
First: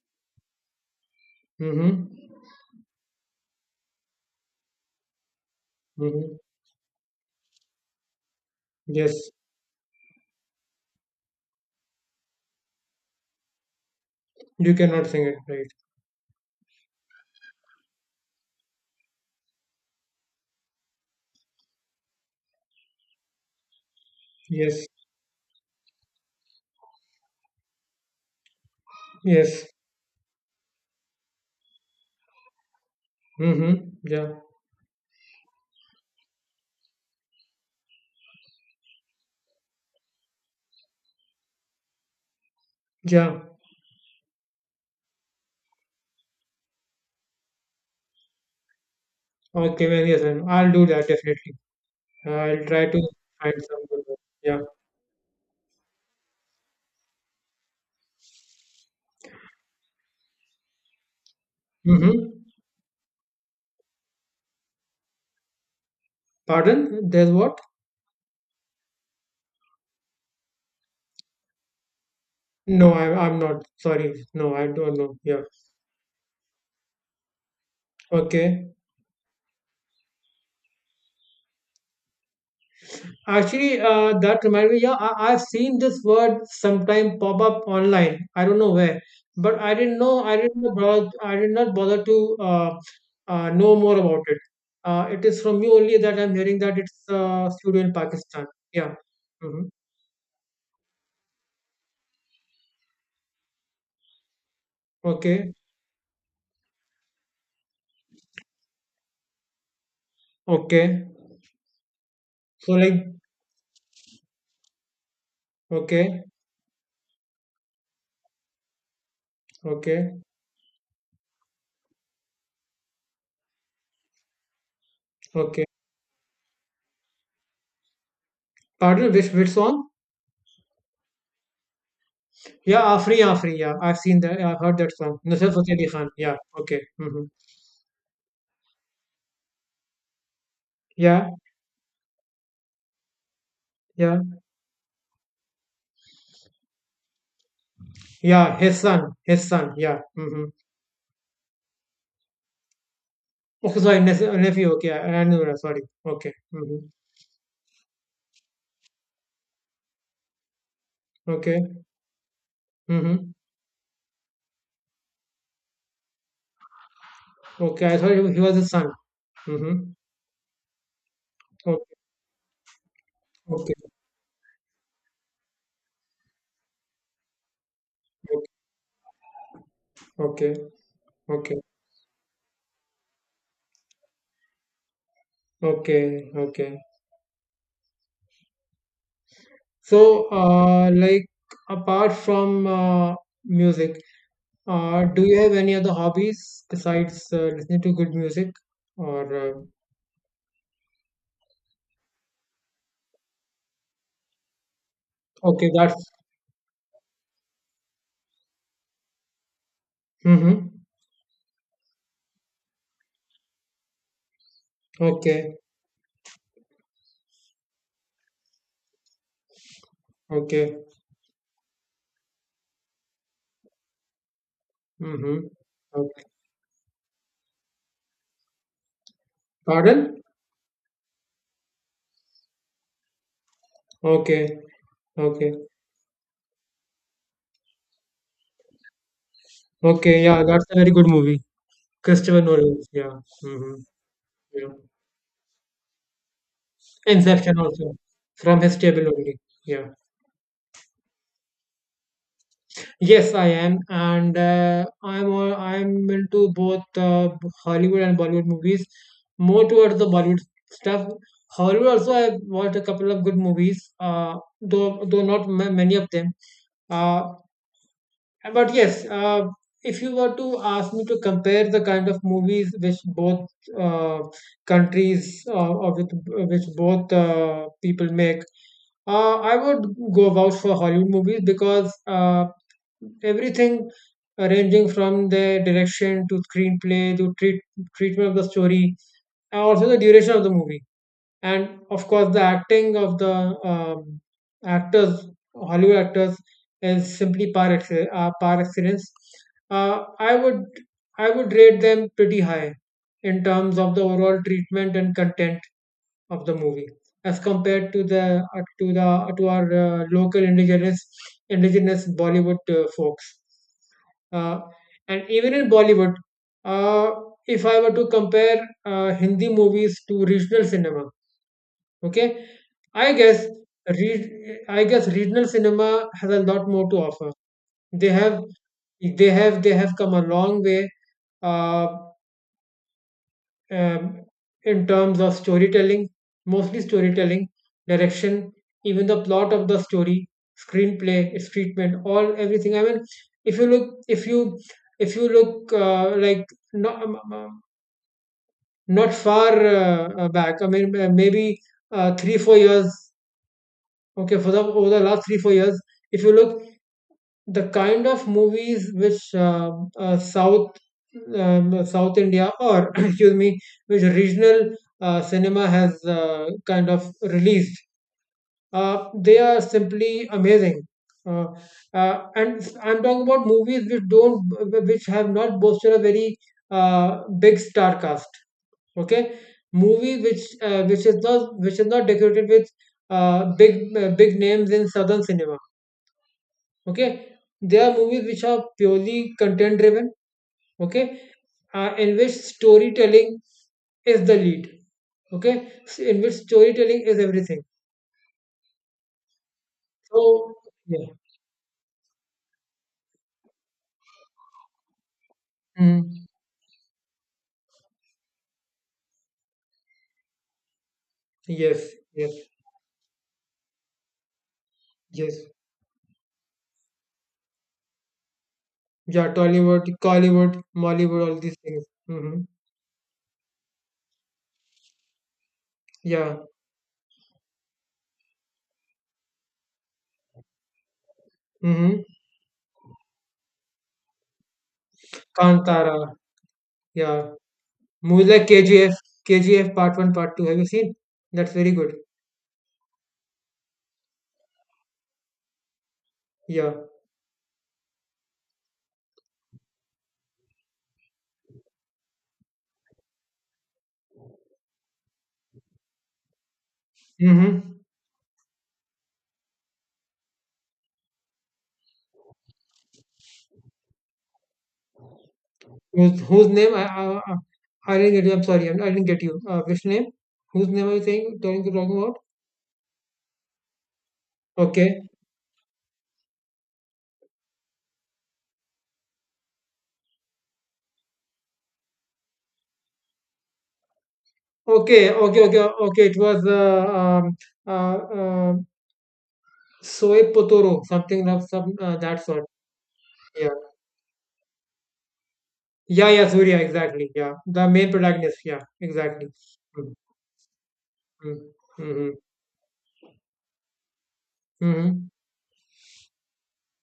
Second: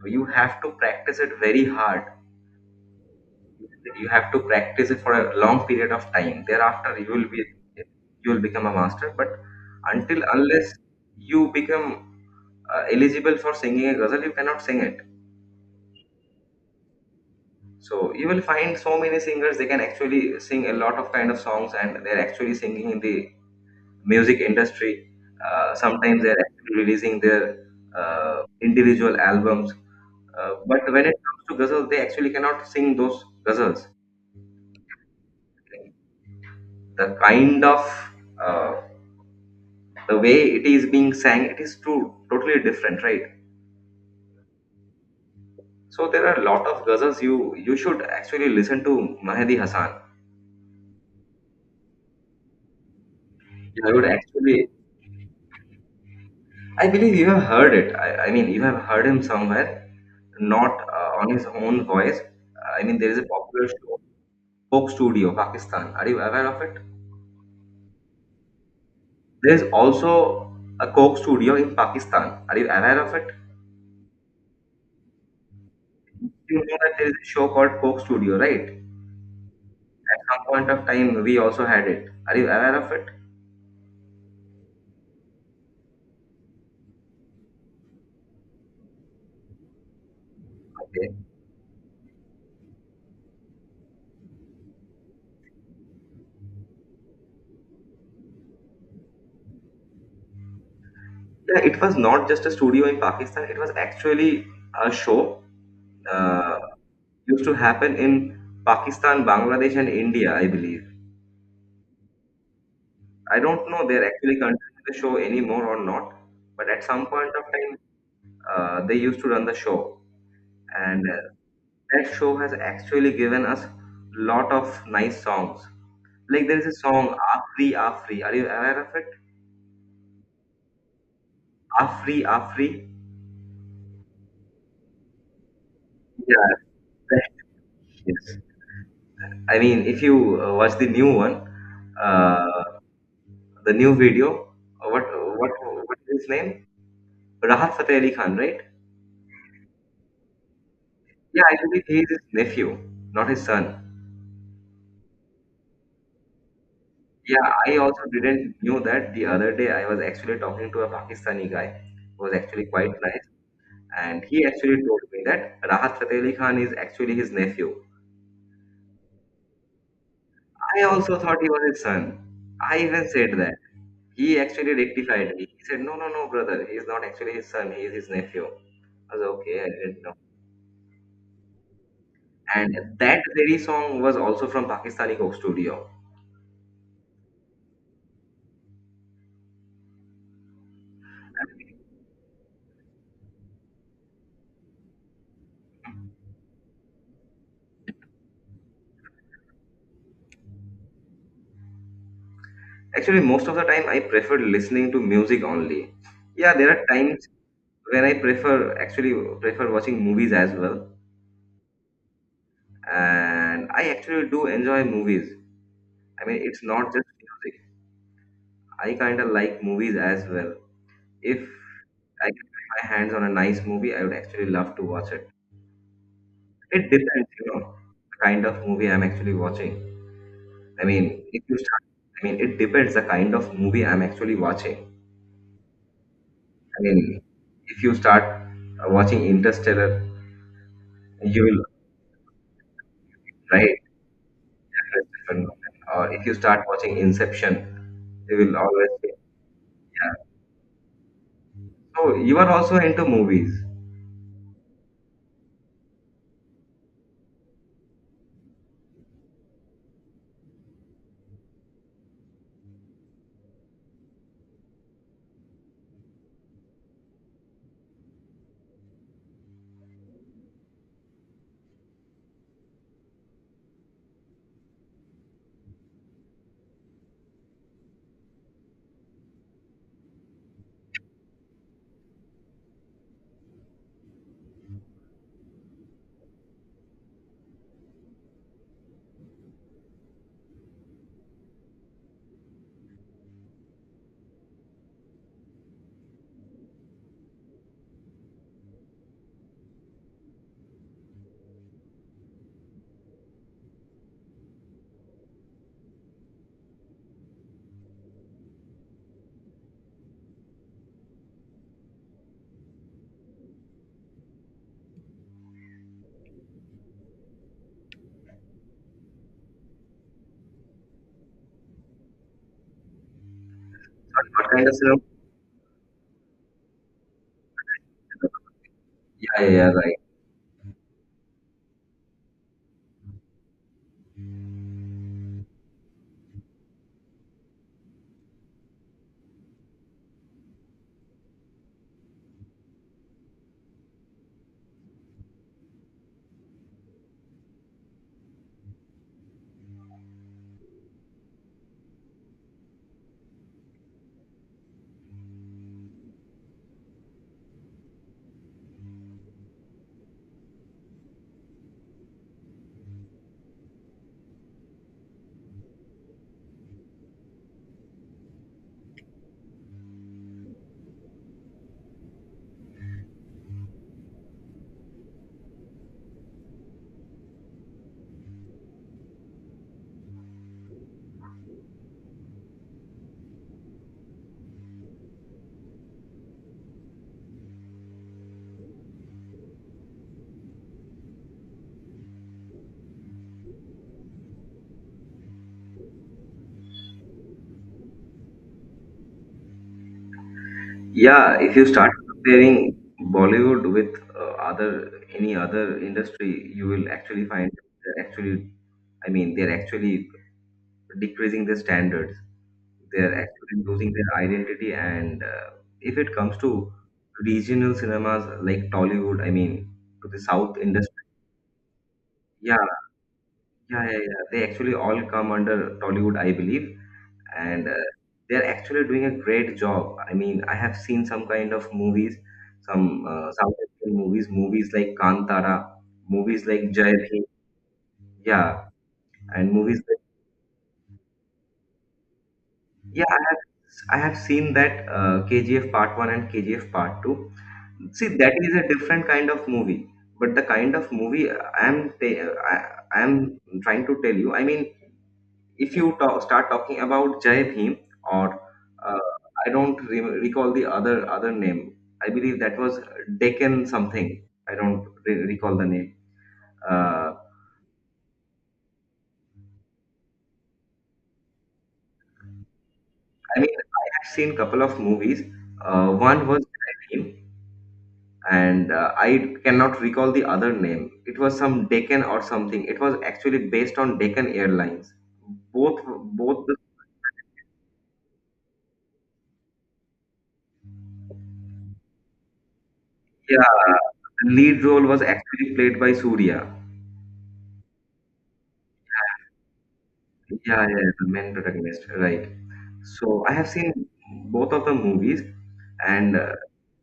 So you have to practice it very hard,
Mm-hmm.
you have to practice it for a long period of
Mm-hmm.
time, thereafter you will be you will become a master, but
Yes.
until unless you become eligible for singing a ghazal, you cannot
You
sing it.
cannot sing it, right?
So you will find so many singers, they can actually sing a lot of kind of songs, and they're actually singing in the music
Yes.
industry, sometimes they're actually releasing their individual
Yes.
albums, but when it comes to ghazals, they actually cannot sing those
Mm-hmm.
ghazals.
Yeah.
The kind of uh, the way it is being sang, it is too totally different, right?
Yeah.
So there are a lot of ghazals you you should actually listen to Mahdi
Okay,
Hasan.
well, yes, ma'am. I'll do that definitely. I'll try to find some
I
good
would
one. Yeah.
actually I believe you have heard it. I mean, you have heard him somewhere, not on his own voice.
Mm-hmm.
I mean, there is a popular show, Coke Studio Pakistan. Are you aware of it?
Pardon? There's what?
There is also a Coke Studio in Pakistan. Are you
No,
aware of
I,
it?
I'm not. Sorry. No, I don't know. Yeah.
You know that there is a show called Coke Studio, right?
Okay.
At some point of time we also had it. Are you aware of
Actually, that reminded me. Yeah, I've seen this word sometime pop up online. I don't know where, but I didn't know. I didn't know bother.
it?
I did not bother to know more about it. It is from you only that I'm hearing that it's studio in Pakistan. Yeah. Hmm.
Yeah, it was not just a studio in Pakistan. It was actually a show
Okay.
uh, used to happen in Pakistan, Bangladesh, and India, I believe.
Okay. So like.
I don't know they're actually continuing the show anymore or not,
Okay.
but at some point of time, they used to run the show,
Okay.
and that show has actually given us lot of nice
Okay.
songs. Like there is a song "Afri Afri." Are you aware of it?
Pardon. Which song?
"Afri Afri."
Yeah, Afri Afri. Yeah, I've seen that. I've heard that song. Nusrat Fateh Ali Khan. Yeah.
Yeah,
Okay. Hmm.
that is. I mean, if you watch the new
Yeah.
one. Uh, the new
Yeah.
video. What what is his name? Rahat Fateh Ali Khan,
Yeah,
right?
his son. Yeah. Mm-hmm.
Yeah, I believe he is his nephew, not his son.
Okay, sorry, nephew. Okay, I knew that. Sorry. Okay. Mm-hmm.
Yeah, I also didn't knew that. The other day I was actually talking to a Pakistani guy
Okay.
who was actually quite nice,
Mm-hmm.
and he actually told me that Rahat Fateh Ali Khan is actually his nephew.
Okay, I thought he was his son. Mm-hmm.
I also thought he was
Okay.
his son. I even said that.
Okay.
He actually rectified me. He said, "No, no, no, brother. He is not actually his son. He is his nephew." I was like, okay. I didn't know.
Okay. Okay.
And that very song was also from Pakistani Coke Studio.
Okay. Okay. So, like, apart from music, do you have any other hobbies besides listening to good music? Or
Actually, most of the time I prefer listening to music
okay,
only.
that's.
Yeah, there are times when I prefer watching movies as
Mm-hmm.
well. And I actually do enjoy movies.
Okay.
I mean, it's not just music. I kind of like movies as well.
Okay.
If I can put my hands on a nice movie, I would actually love to watch it.
Mm-hmm. Okay.
It depends, you know, the kind of movie I'm actually watching.
Pardon?
I mean, if you start, I mean, it depends the kind of movie I'm actually
Okay.
watching.
Okay.
I mean, if you start watching Interstellar,
Okay, yeah, that's a very good movie.
you will
Christopher Nolan, yeah. Hmm.
right.
Yeah.
Christopher Nolan. Or if you start watching Inception,
Inception also,
you will
from his
always
table
say,
only. Yeah.
yeah. So you are also into
Yes, I
movies.
am, and I'm into both Hollywood and Bollywood movies. More towards the Bollywood stuff. Hollywood also, I've watched a couple of good movies. Though not ma many of them. Uh, And But yes, if you were to ask me to compare the kind of movies which both uh, countries or with, which both people make, I would go vouch for Hollywood movies because everything ranging from the direction to screenplay to treatment of the story, and also the duration of the movie, and of course the acting of the um, actors, Hollywood actors, is simply par excellence. Uh, i would i would rate them pretty high in terms of the overall treatment and content of the movie, as compared to the to the to our local indigenous, indigenous Bollywood folks. uh, and even in Bollywood, uh, if I were to compare Hindi movies to regional cinema, okay, I guess,
But what kind of
I
film?
guess regional cinema has a lot more to offer. They have
Yeah,
they
yeah,
have
yeah,
they have
right.
come a long way, uh, um, in terms of storytelling, mostly storytelling, direction, even the plot of the story, screenplay, its treatment, all everything. I mean, if you look, if you if you look like, not um, um, not far back. I mean, maybe 3 4 years, okay, for the over the last 3 4 years, if you look, the kind of movies which uh, south south india, or excuse me, which regional cinema has kind of released, they are simply amazing. Uh, uh, and i'm talking about movies which don't which have not boasted a very big star cast. Okay, movie which is not decorated with big names in southern cinema. Okay, there are movies which are purely content driven. Okay, in which storytelling is the lead. Okay, in which storytelling is everything. So yeah.
Yeah, if you start comparing Bollywood with other any other
Mm.
industry, you will actually find they're actually, I mean, they're actually decreasing the
Yes.
standards.
Yes.
They're actually losing their identity, and
Yes.
if it comes to regional cinemas like Tollywood,
Yeah,
I mean,
tollywood,
to the
collywood,
south industry.
mollywood, all these things. Mm-hmm.
Yeah yeah yeah, yeah. they actually all come under Tollywood, I
Yeah.
believe, and they're actually doing a great job. I mean, I have seen some kind of
Mm-hmm.
movies, some south Indian movies, movies like Kantara,
Kantara.
movies like Jai
Yeah,
Bhim,
movies like
yeah,
KGF.
and
KGF
movies like
part 1, part 2, have you seen? That's very good.
yeah, I have I have seen that KGF part 1 and KGF
Yeah.
part 2. See, that is a different kind of movie, but the kind of movie I'm trying to tell you. I mean, if you start talking about Jai
Mm-hmm.
Bhim, or uh, I don't recall the other other name. I believe that was Deccan something. I don't recall the name.
Whose whose name? I
Uh,
I I I didn't get you. I'm sorry. I didn't get you. Which name? Whose name are you saying? Talking about?
I mean, I have seen couple of
Okay.
movies. One was Jai Bhim, and I cannot recall the other name. It was some Deccan or something. It was actually based on Deccan Airlines.
Okay. Okay. Okay.
Both,
Okay. It
both
was
the
uh, uh Soe Potoro. Something of some that sort. Yeah.
yeah, the lead role was actually played by
Yeah. Yeah.
Surya.
Surya. Exactly. Yeah. The main protagonist. Yeah. Exactly. Mm-hmm.
Yeah, yeah, the main
Mm-hmm.
protagonist,
Mm-hmm.
right. So I have seen both of the
Mm-hmm.
movies, and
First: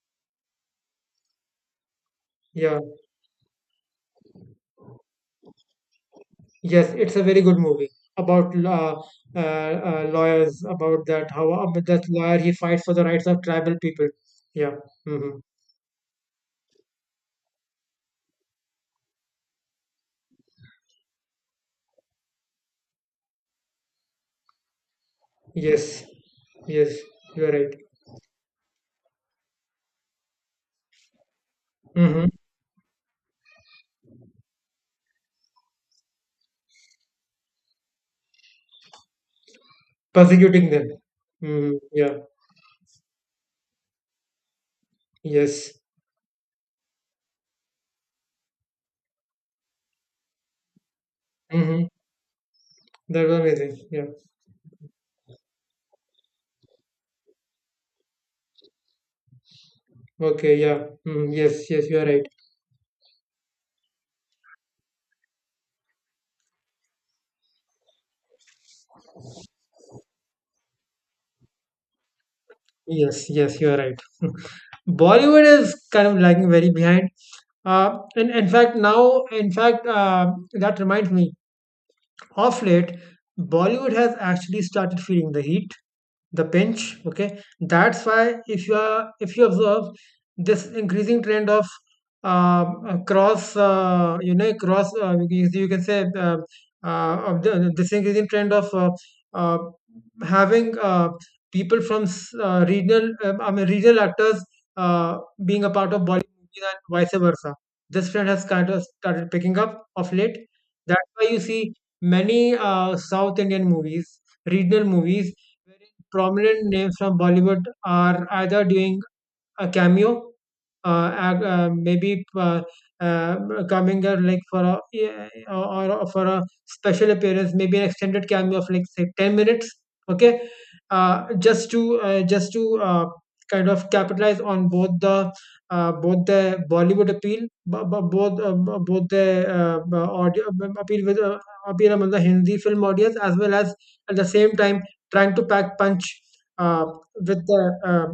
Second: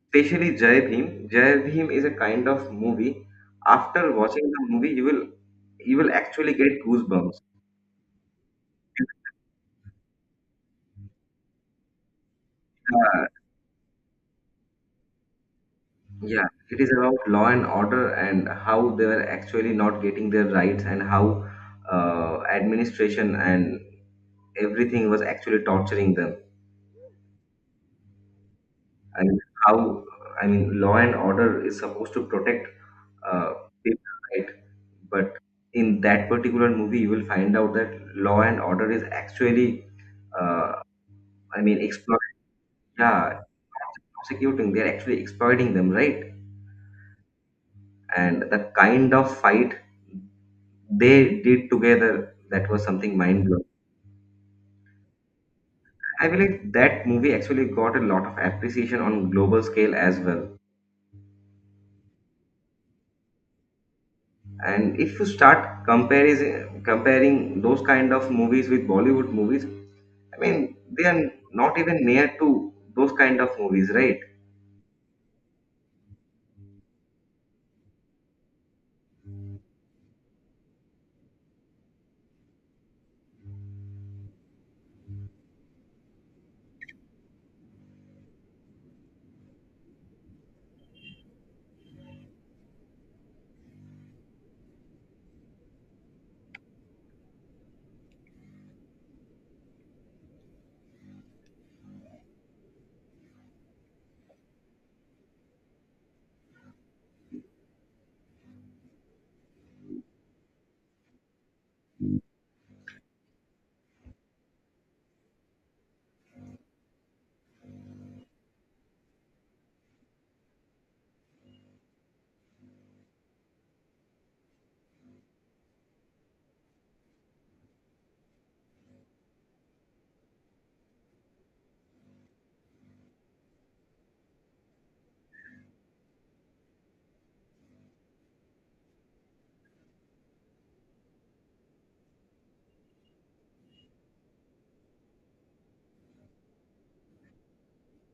especially Jai Bhim. Jai Bhim is a kind of
Yeah.
movie. After watching the movie, you will actually get
Yes, it's a
goosebumps.
very good movie about lawyers, about that how that lawyer, he fights for the
Uh,
rights of tribal people. Yeah. Hmm.
Yeah, it is about law and order, and how they were actually not getting their rights, and how administration and everything was actually
Yes.
torturing them.
Yes. You're right.
And how I mean, law and order is supposed to
Hmm.
protect uh, people, right? But in that particular movie, you will find out that law and order is actually,
Persecuting
uh,
them.
I
Hmm.
mean,
Yeah.
exploit. Yeah, prosecuting. They're actually exploiting
Yes.
them, right? And the kind of fight they did
Hmm.
together, that was something
That was
mind blowing.
amazing. Yeah.
I believe that movie actually got a lot of appreciation on global scale as well.
Okay. Yeah. Hmm. Yes. Yes. You're right.
And if you start comparing those kind of movies with Bollywood movies, I mean, they are not even near to those
Yes.
kind of
Yes. You're
movies,
right.
right?
Bollywood is kind of lagging very behind. And in fact, now, in fact, that reminds me. Of late, Bollywood has actually started feeling the heat, the pinch, okay. That's why, if you are if you observe this increasing trend of cross you know, cross you can say, this increasing trend of uh, having people from regional I mean, regional actors uh, being a part of Bollywood movies and vice versa. This trend has kind of started picking up of late. That's why you see many south Indian movies, regional movies, prominent names from Bollywood are either doing a cameo, ag- maybe uh, coming there, like for a yeah, or for a special appearance, maybe an extended cameo of like, say, 10 minutes. Okay, just to kind of capitalize on both the Bollywood appeal, b- b- both the b- audio b- appeal with appeal among the Hindi film audience, as well as at the same time trying to pack punch uh, with the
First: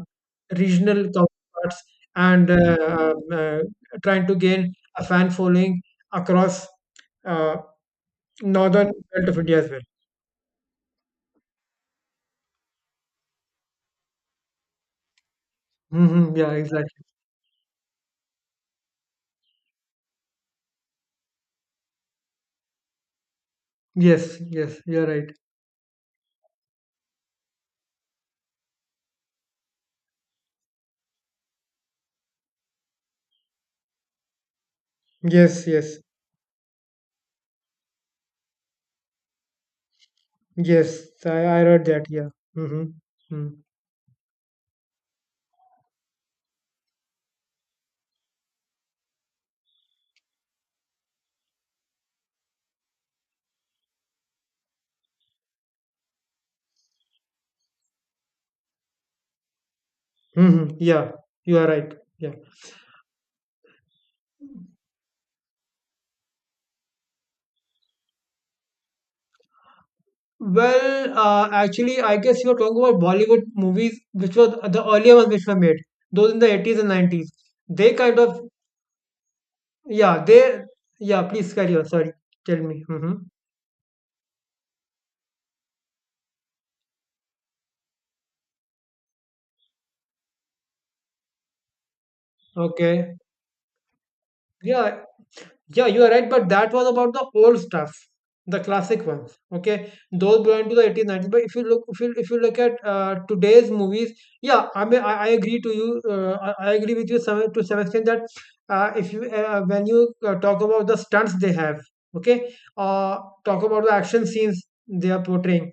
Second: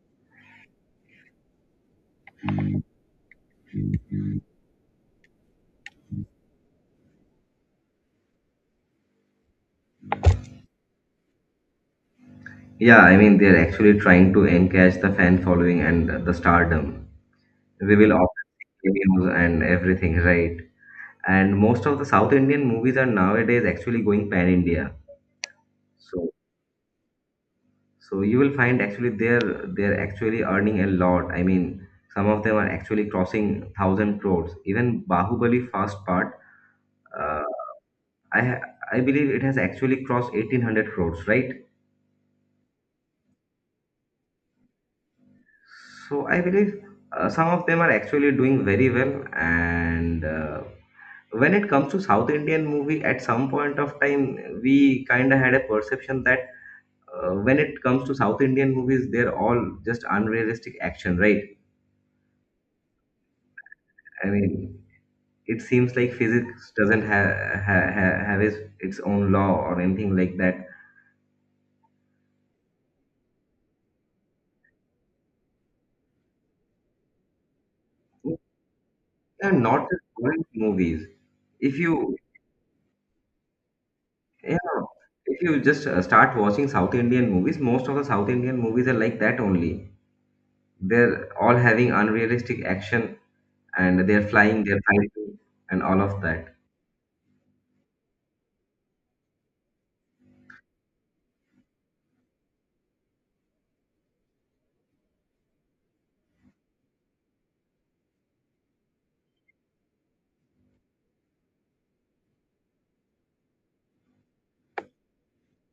regional parts, and trying to gain a fan following across uh, northern belt of India as well.
Yeah, I mean, they're actually trying to encash the fan following and the
Hmm. Yeah,
stardom.
exactly.
We will often see cameos and everything, right? And most of the south Indian movies are nowadays actually going
Yes,
pan
yes,
India,
you're right.
so So you will find actually they're actually earning a lot. I mean, some of them are actually crossing 1,000 crores. Even
Yes,
Bahubali
yes,
first part, uh, I ha- I believe it has actually crossed 1,800
yes.
crores,
I,
right?
I read that. Yeah. Mm-hmm. Mm-hmm.
So I believe some of them are actually doing very well. And when it comes to South Indian movie, at some point of time, we kind of had a perception that when it comes to South Indian movies, they're all just unrealistic
Mm-hmm. Yeah,
action, right?
you are right. Yeah.
I mean, it seems like physics doesn't have have its own law or anything like that.
Well, actually, I guess you are talking about Bollywood movies, which were the earlier ones which were made, those in the 80s and 90s. They kind
They
of,
are not just
yeah,
foreign
they,
movies.
yeah, please carry
If
on. Sorry,
you
tell me. Mm-hmm.
yeah, if you just start watching South Indian movies, most of the South Indian movies are like that only. They're all having unrealistic
Okay.
action, and they're flying, they're
Yeah,
fighting, and
yeah,
all
you are
of
right, but
that.
that was about the old stuff, the classic ones. Okay, those belong to the 80s, 90s. But if you look at today's movies, yeah, I mean, I agree to you. I agree with you some, to some extent, that if you when you talk about the stunts they have, okay, uh, talk about the action scenes they are portraying,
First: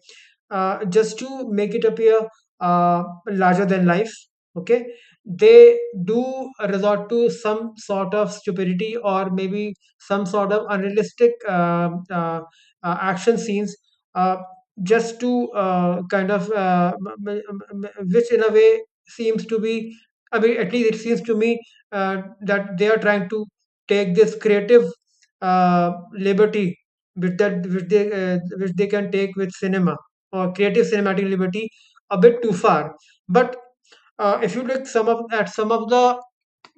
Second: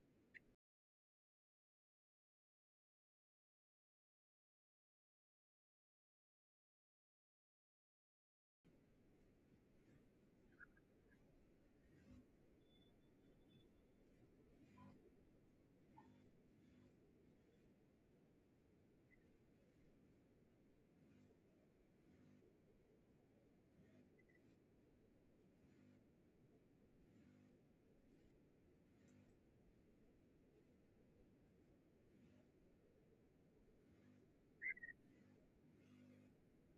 just to make it appear larger than life. Okay, they do resort to some sort of stupidity, or maybe some sort of unrealistic action scenes, uh, just to kind of, m- which in a way seems to be, I mean, at least it seems to me, uh, that they are trying to take this creative liberty with that, which they can take with cinema, or creative cinematic liberty, a bit too far. But if you look some of at some of the,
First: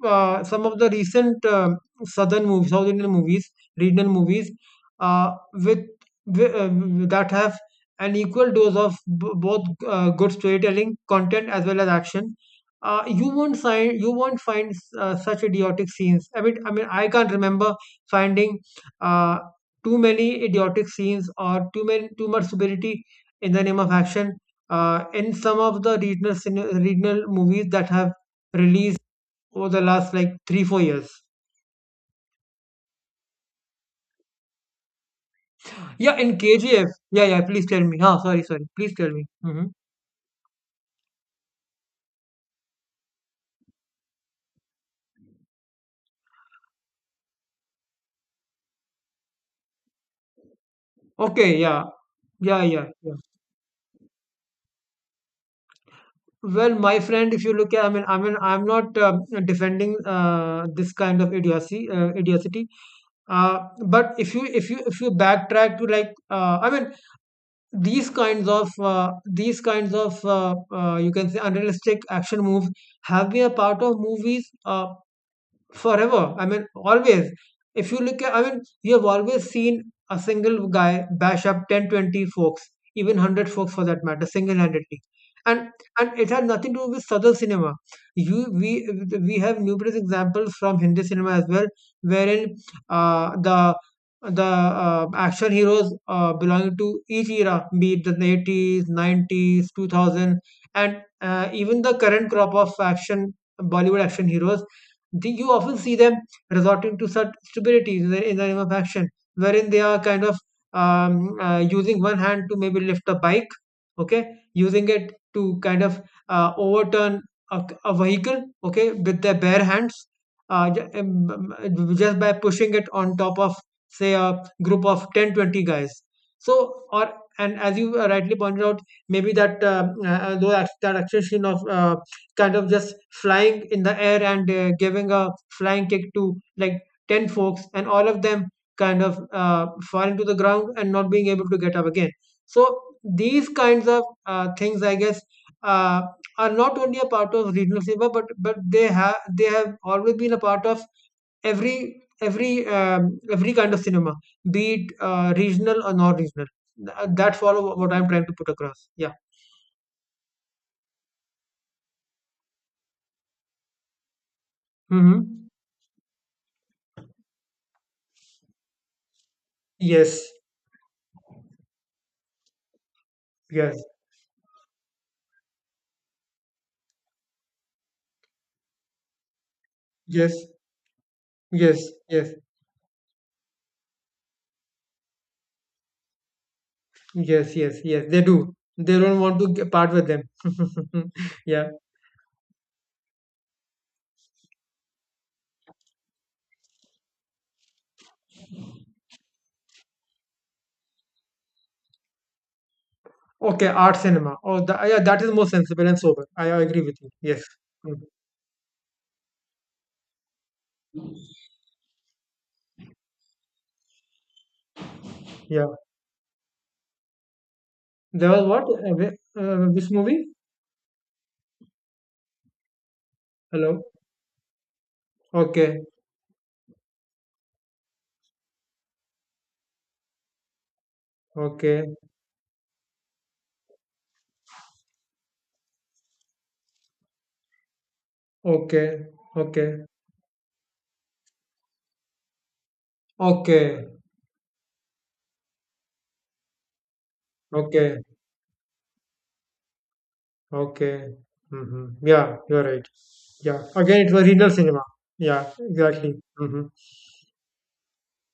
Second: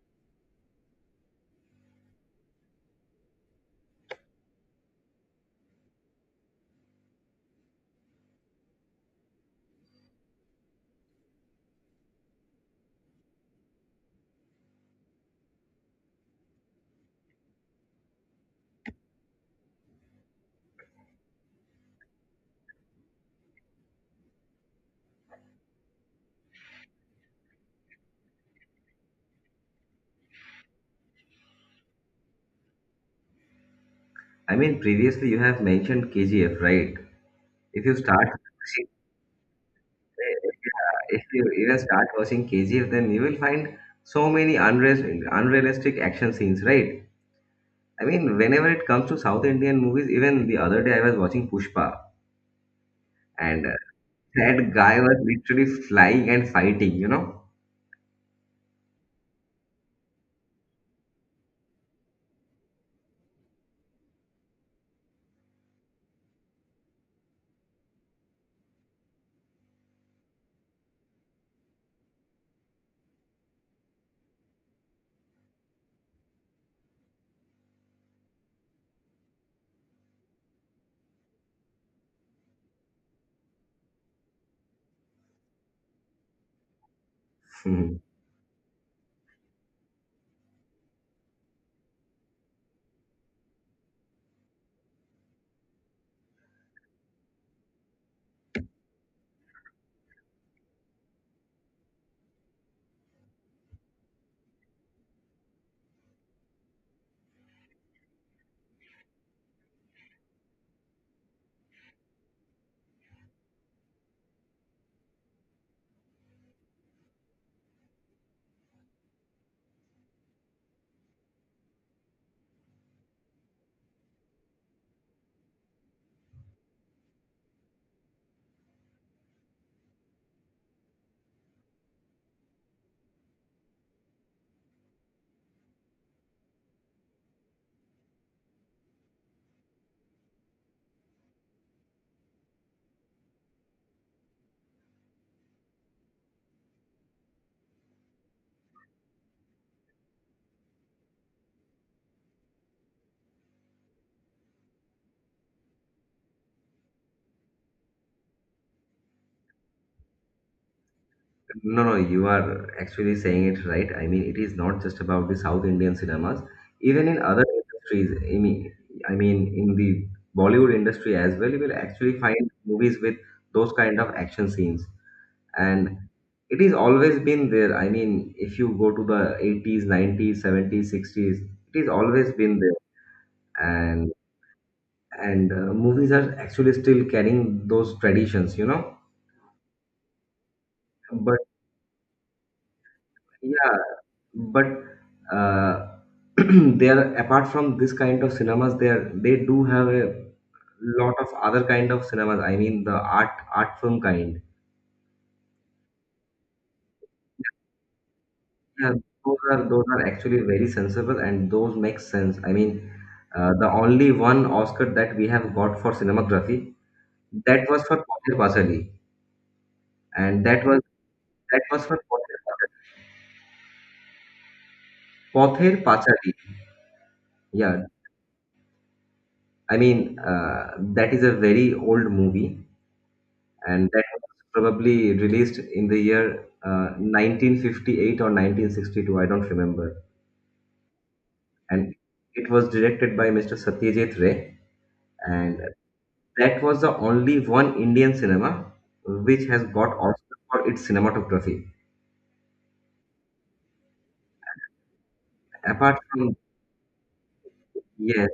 some of the recent southern movies, South Indian movies, regional movies, uh, with, wi- uh, that have an equal dose of both, good storytelling, content, as well as action. You won't find such idiotic scenes. I mean, I can't remember finding uh, too many idiotic scenes, or too much stupidity in the name of action, in some of the regional movies that have released over the last like 3 4 years.
I mean, previously you have mentioned
Yeah, in
KGF,
KGF.
right?
Yeah, yeah, please tell
If you
me. Ah,
start
sorry, sorry, please tell me. Mhm.
Yeah, if you even start watching KGF, then you will find so many unrealistic action scenes, right? I mean, whenever it comes to South Indian movies, even the other day I was watching
Okay, yeah.
Pushpa,
Yeah, yeah, yeah.
and that guy was literally flying and
Well,
fighting,
my
you
friend,
know?
if you look at, I mean, I'm not defending this kind of idiocy, idiocy. Uh, but if you backtrack to, like, I mean, these kinds of, you can say, unrealistic action moves have been a part of movies. Forever. I mean, always. If you look at, I mean, you have always seen a single guy bash up 10, 20 folks, even 100 folks for that matter, single-handedly. And and it had nothing to do with Southern cinema.
Hmm.
You we have numerous examples from Hindi cinema as well, wherein uh, the the action heroes belonging to each era, be it the 80s, 90s, 2000, and even the current crop of action Bollywood action heroes, you often see them resorting to such stupidity in in the name of action, wherein they are kind of using one hand to maybe lift a bike, okay, using it to kind of overturn a a vehicle, okay, with their bare hands, uh, just by pushing it on top of, say, a group of 10 20 guys. So, or, and as you rightly pointed out, maybe that though that action of kind of just flying in the air, and giving a flying kick to like 10 folks, and all of them kind of falling to the ground and not being able to get up again. So, these kinds of things, I guess, uh, are not only a part of regional cinema, but they have always been a part of every kind of cinema, be it regional or non-regional. That's all what I'm trying to put across. Yeah.
No, no, you are actually saying it right. I mean, it is not just about the
Hmm.
South Indian cinemas. Even in other industries, I mean, in the
Yes,
Bollywood industry as well, you will actually find movies with those
yes,
kind of action scenes. And it is always been there. I mean, if you go to the 80s, 90s,
yes.
70s, 60s, it
Yes,
is always
yes,
been there. And and movies are actually still
yes,
carrying
yes,
those
yes. They do.
traditions,
They don't want to get part with them.
but
Yeah.
yeah, but uh, they are, apart from this kind of cinemas, they do have a lot of other kind of cinemas. I mean, the art
Okay,
art
art
film
cinema.
kind.
Oh, tha yeah, that is more sensible and sober. I agree with you. Yes. Mm,
Yeah, those are actually very sensible and those make sense. I mean, the only one Oscar that we have
yeah.
got for cinematography, that was for
There
Pother
was what?
Pachadi,
Which movie?
and that was for Pother Pachadi.
Hello.
Pother
Okay.
Pachadi. Yeah, I mean that is a very
Okay.
old movie, and that was probably released in the year 1958 or
Okay.
1962. I don't
Okay.
remember, and it was directed by Mr.
Okay.
Satyajit Ray, and that was the only one
Okay.
Indian cinema which has got Oscar for its
Okay.
cinematography.
Mm-hmm. Yeah, you're right. Yeah. Again, it was regional cinema. Yeah,
Apart
exactly.
from,
Mm-hmm.
yes,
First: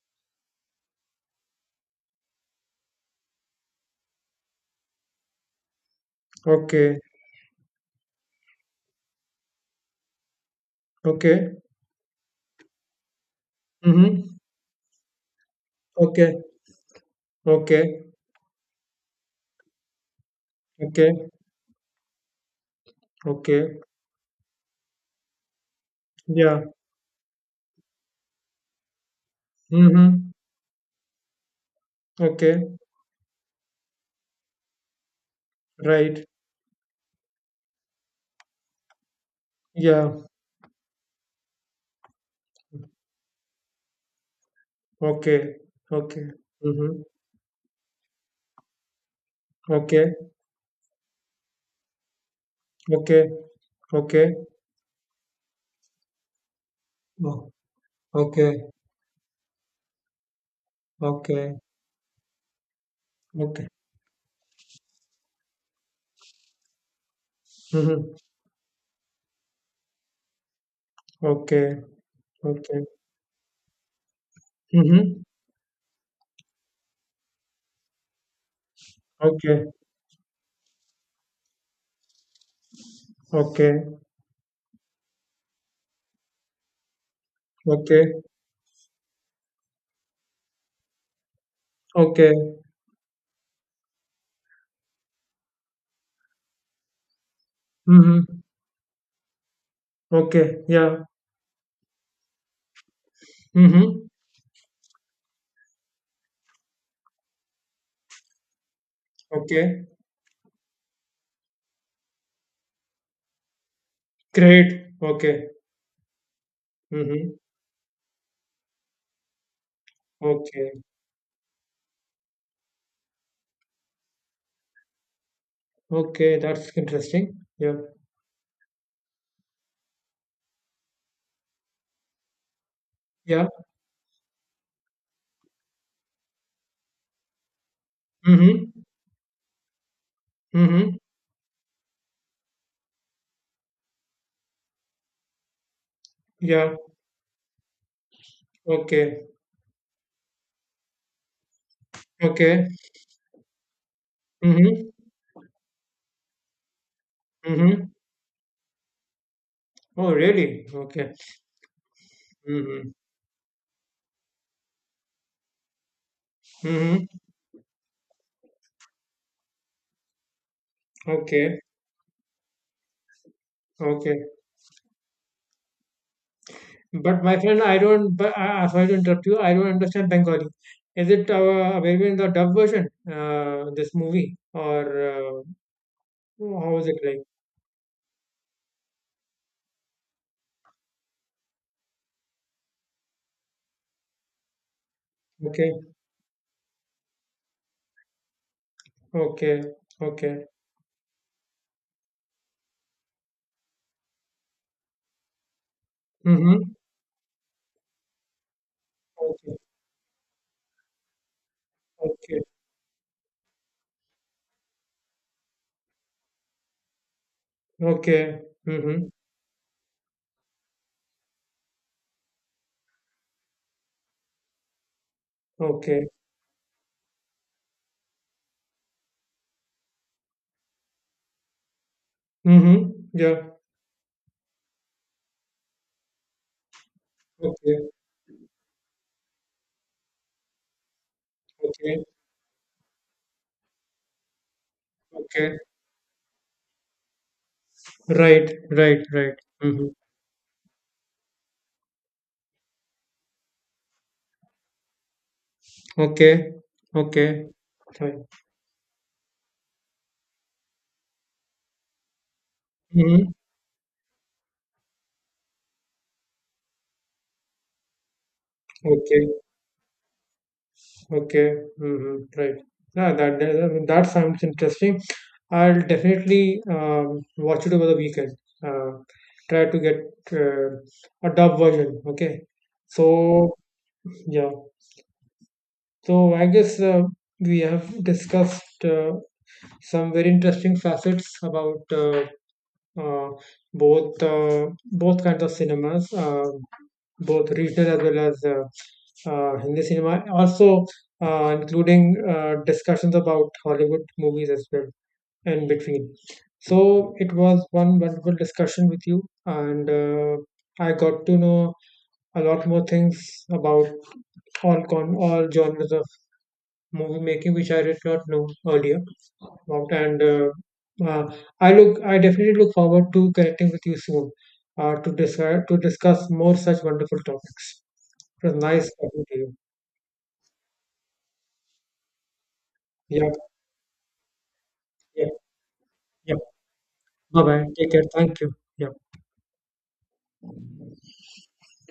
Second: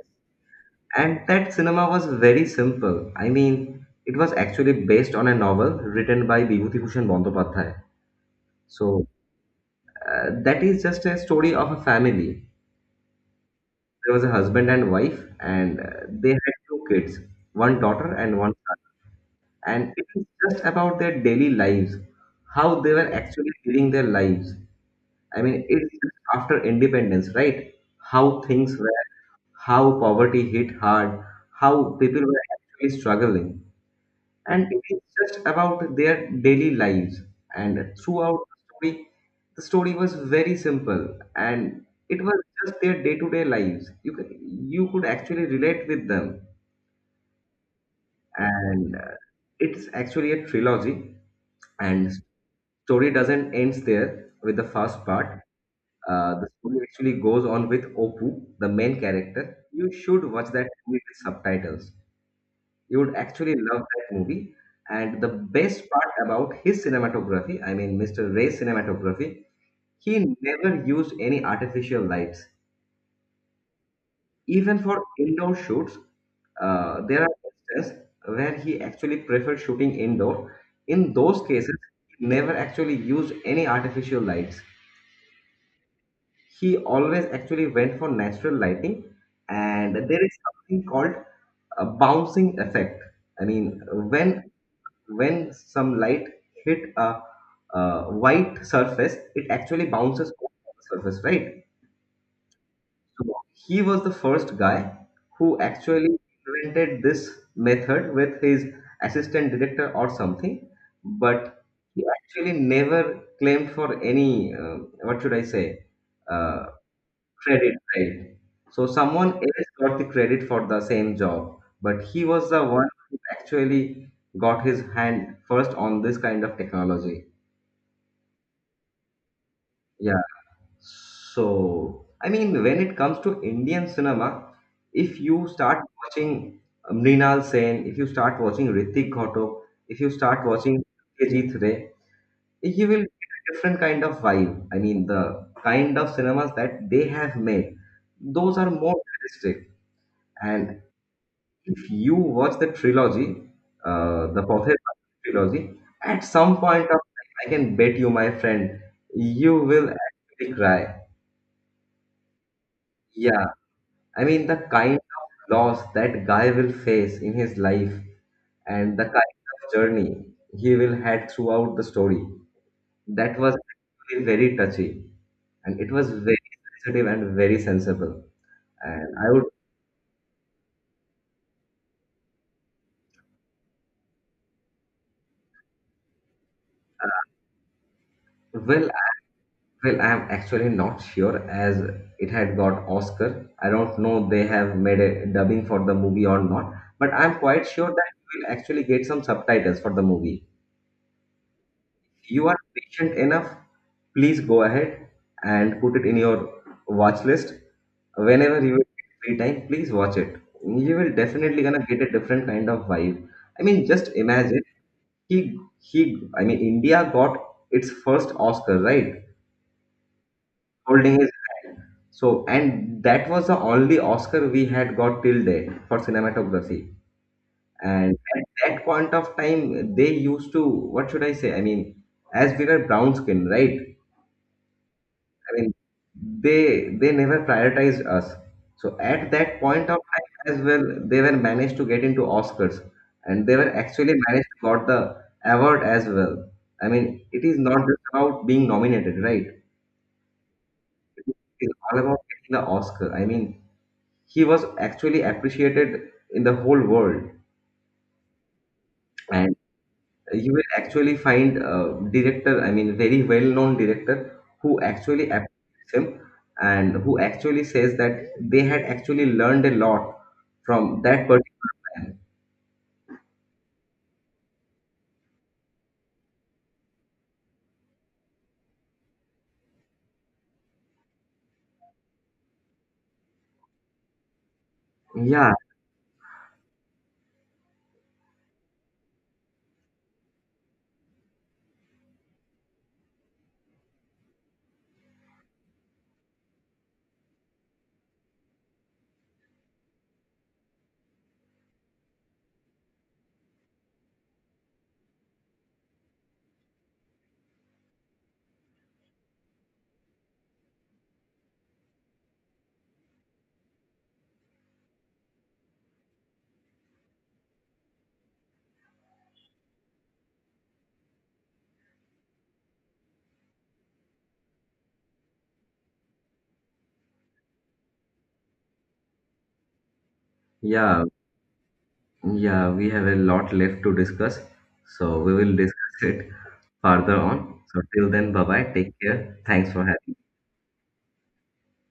and that cinema was very simple. I mean, it was actually based on a novel written by Bibhuti
Okay.
Bhushan Bandopadhyay. So that is just a story
Okay.
of a family. There was a
Mm-hmm.
husband and wife, and they
Okay.
had two kids, one daughter
Okay.
and one son. And it is just about their
Okay.
daily lives, how they were actually
Okay.
living their lives. I mean, it's
Yeah.
after independence, right? How things were, how
Mm-hmm.
poverty hit hard, how people were
Okay.
actually struggling. And it is just about
Right.
their daily lives. And throughout the story
Yeah.
was very simple, and it was just their day-to-day lives. You could
Okay.
actually relate with
Okay.
them.
Mm-hmm.
And it's
Okay.
actually a trilogy. And story
Okay.
doesn't ends there
Okay.
with the first part. The story actually goes
Oh,
on with Oppu,
okay.
the main character. You should watch that movie with
Okay.
subtitles. You would actually
Okay.
love that movie. And the best part about his cinematography, I mean,
Mm-hmm.
Mr. Ray's cinematography, he never used any
Okay.
artificial lights.
Okay.
Even for
Mm-hmm.
indoor shoots, there are instances where he actually preferred
Okay.
shooting indoor. In those cases, he never actually used any
Okay.
artificial lights. He always actually went for
Okay.
natural lighting, and there is something called a
Okay.
bouncing effect. I mean, when some light hit a,
Mm-hmm.
white surface, it actually bounces off
Okay.
the
Yeah.
surface, right? So he was
Mm-hmm.
the first guy who actually invented this method with his assistant director
Okay.
or something. But he actually never claimed for any,
Great.
what should I
Okay.
say, uh,
Mm-hmm.
credit, right. So someone else got the credit for the
Okay.
same job, but he was the one who actually got his hand first on this
Okay.
kind of
That's
technology.
interesting. Yeah.
Yeah. So, I mean, when it comes to
Yeah.
Indian cinema, if you start watching Mrinal Sen, if you start watching
Mm-hmm.
Ritik Ghatok, if you start watching
Mm-hmm.
Ajit Ray, you will get a different kind of vibe. I mean, the kind of cinemas
Yeah.
that they have made, those are more
Okay,
realistic. And if you watch the
okay.
trilogy, the
Mhm,
Pothet trilogy, at some point of time, I can
mhm.
bet you, my friend, you will
Oh,
actually
really?
cry.
Okay. Mhm,
Yeah, I mean, the kind of loss that guy will
mhm.
face in his life and the kind of journey he will had
Okay,
throughout the story, that was actually
okay.
very touchy, and it was very sensitive
But
and
my
very
friend, I don't.
sensible.
But sorry to
And
interrupt
I
you.
would,
I don't understand Bengali. Is it available in the dub version? This movie? Or how is it like?
well, Well, I'm actually not sure as it had got Oscar. I don't know they have made a dubbing for
Okay,
the movie or not, but I'm quite sure that you will actually get some
okay,
subtitles for the movie.
okay.
You are patient enough, please go ahead and put it in your
Mhm.
watch list. Whenever you get free
Okay,
time, please watch it. You will definitely gonna get a
okay,
different kind of vibe. I mean, just imagine he. I mean, India got its first
okay.
Oscar,
Mhm.
right? Holding his hand. So, and that was the only Oscar we had got till then for
Okay.
cinematography. And at that point of time, they used to, what should I say? I mean, as we were
Mhm.
brown
Yeah.
skin, right? I mean, they never
Okay.
prioritized us. So at that point of time as well, they were managed to get
Okay.
into Oscars, and they were actually managed to got the
Okay.
award as well. I mean, it is not just about
Right.
being
Right.
nominated,
Right.
right?
Mhm.
It's all about getting the Oscar. I mean, he was actually appreciated in
Okay,
the whole world,
okay, fine.
and you will actually find a director, I mean, very
Hmm.
well known director who actually appreciates him and who actually says that they had actually
Okay,
learned a lot from that
okay.
particular
Hmm,
man.
right. Yeah, that sounds interesting. I'll definitely watch it over the weekend. Uh, Try to get uh, a dub version. Okay, so, yeah,
Yeah.
so I guess we have discussed some very interesting facets about, uh, both kinds of cinemas. Both regional, as well as Hindi cinema, also including discussions about Hollywood movies as well, in between. So it was one wonderful discussion with you, and I got to know a lot more things about all genres of movie making, which I did not know earlier about. And uh, I definitely look forward to connecting with you soon, to discuss more such wonderful topics. It was nice talking to you.
Yeah, yeah, we have a
Yeah,
lot left to discuss, so
yeah,
we will discuss it
yeah.
further on.
Bye bye.
So
Take care.
till then,
Thank
bye
you.
bye,
Yeah.
take care, thanks for having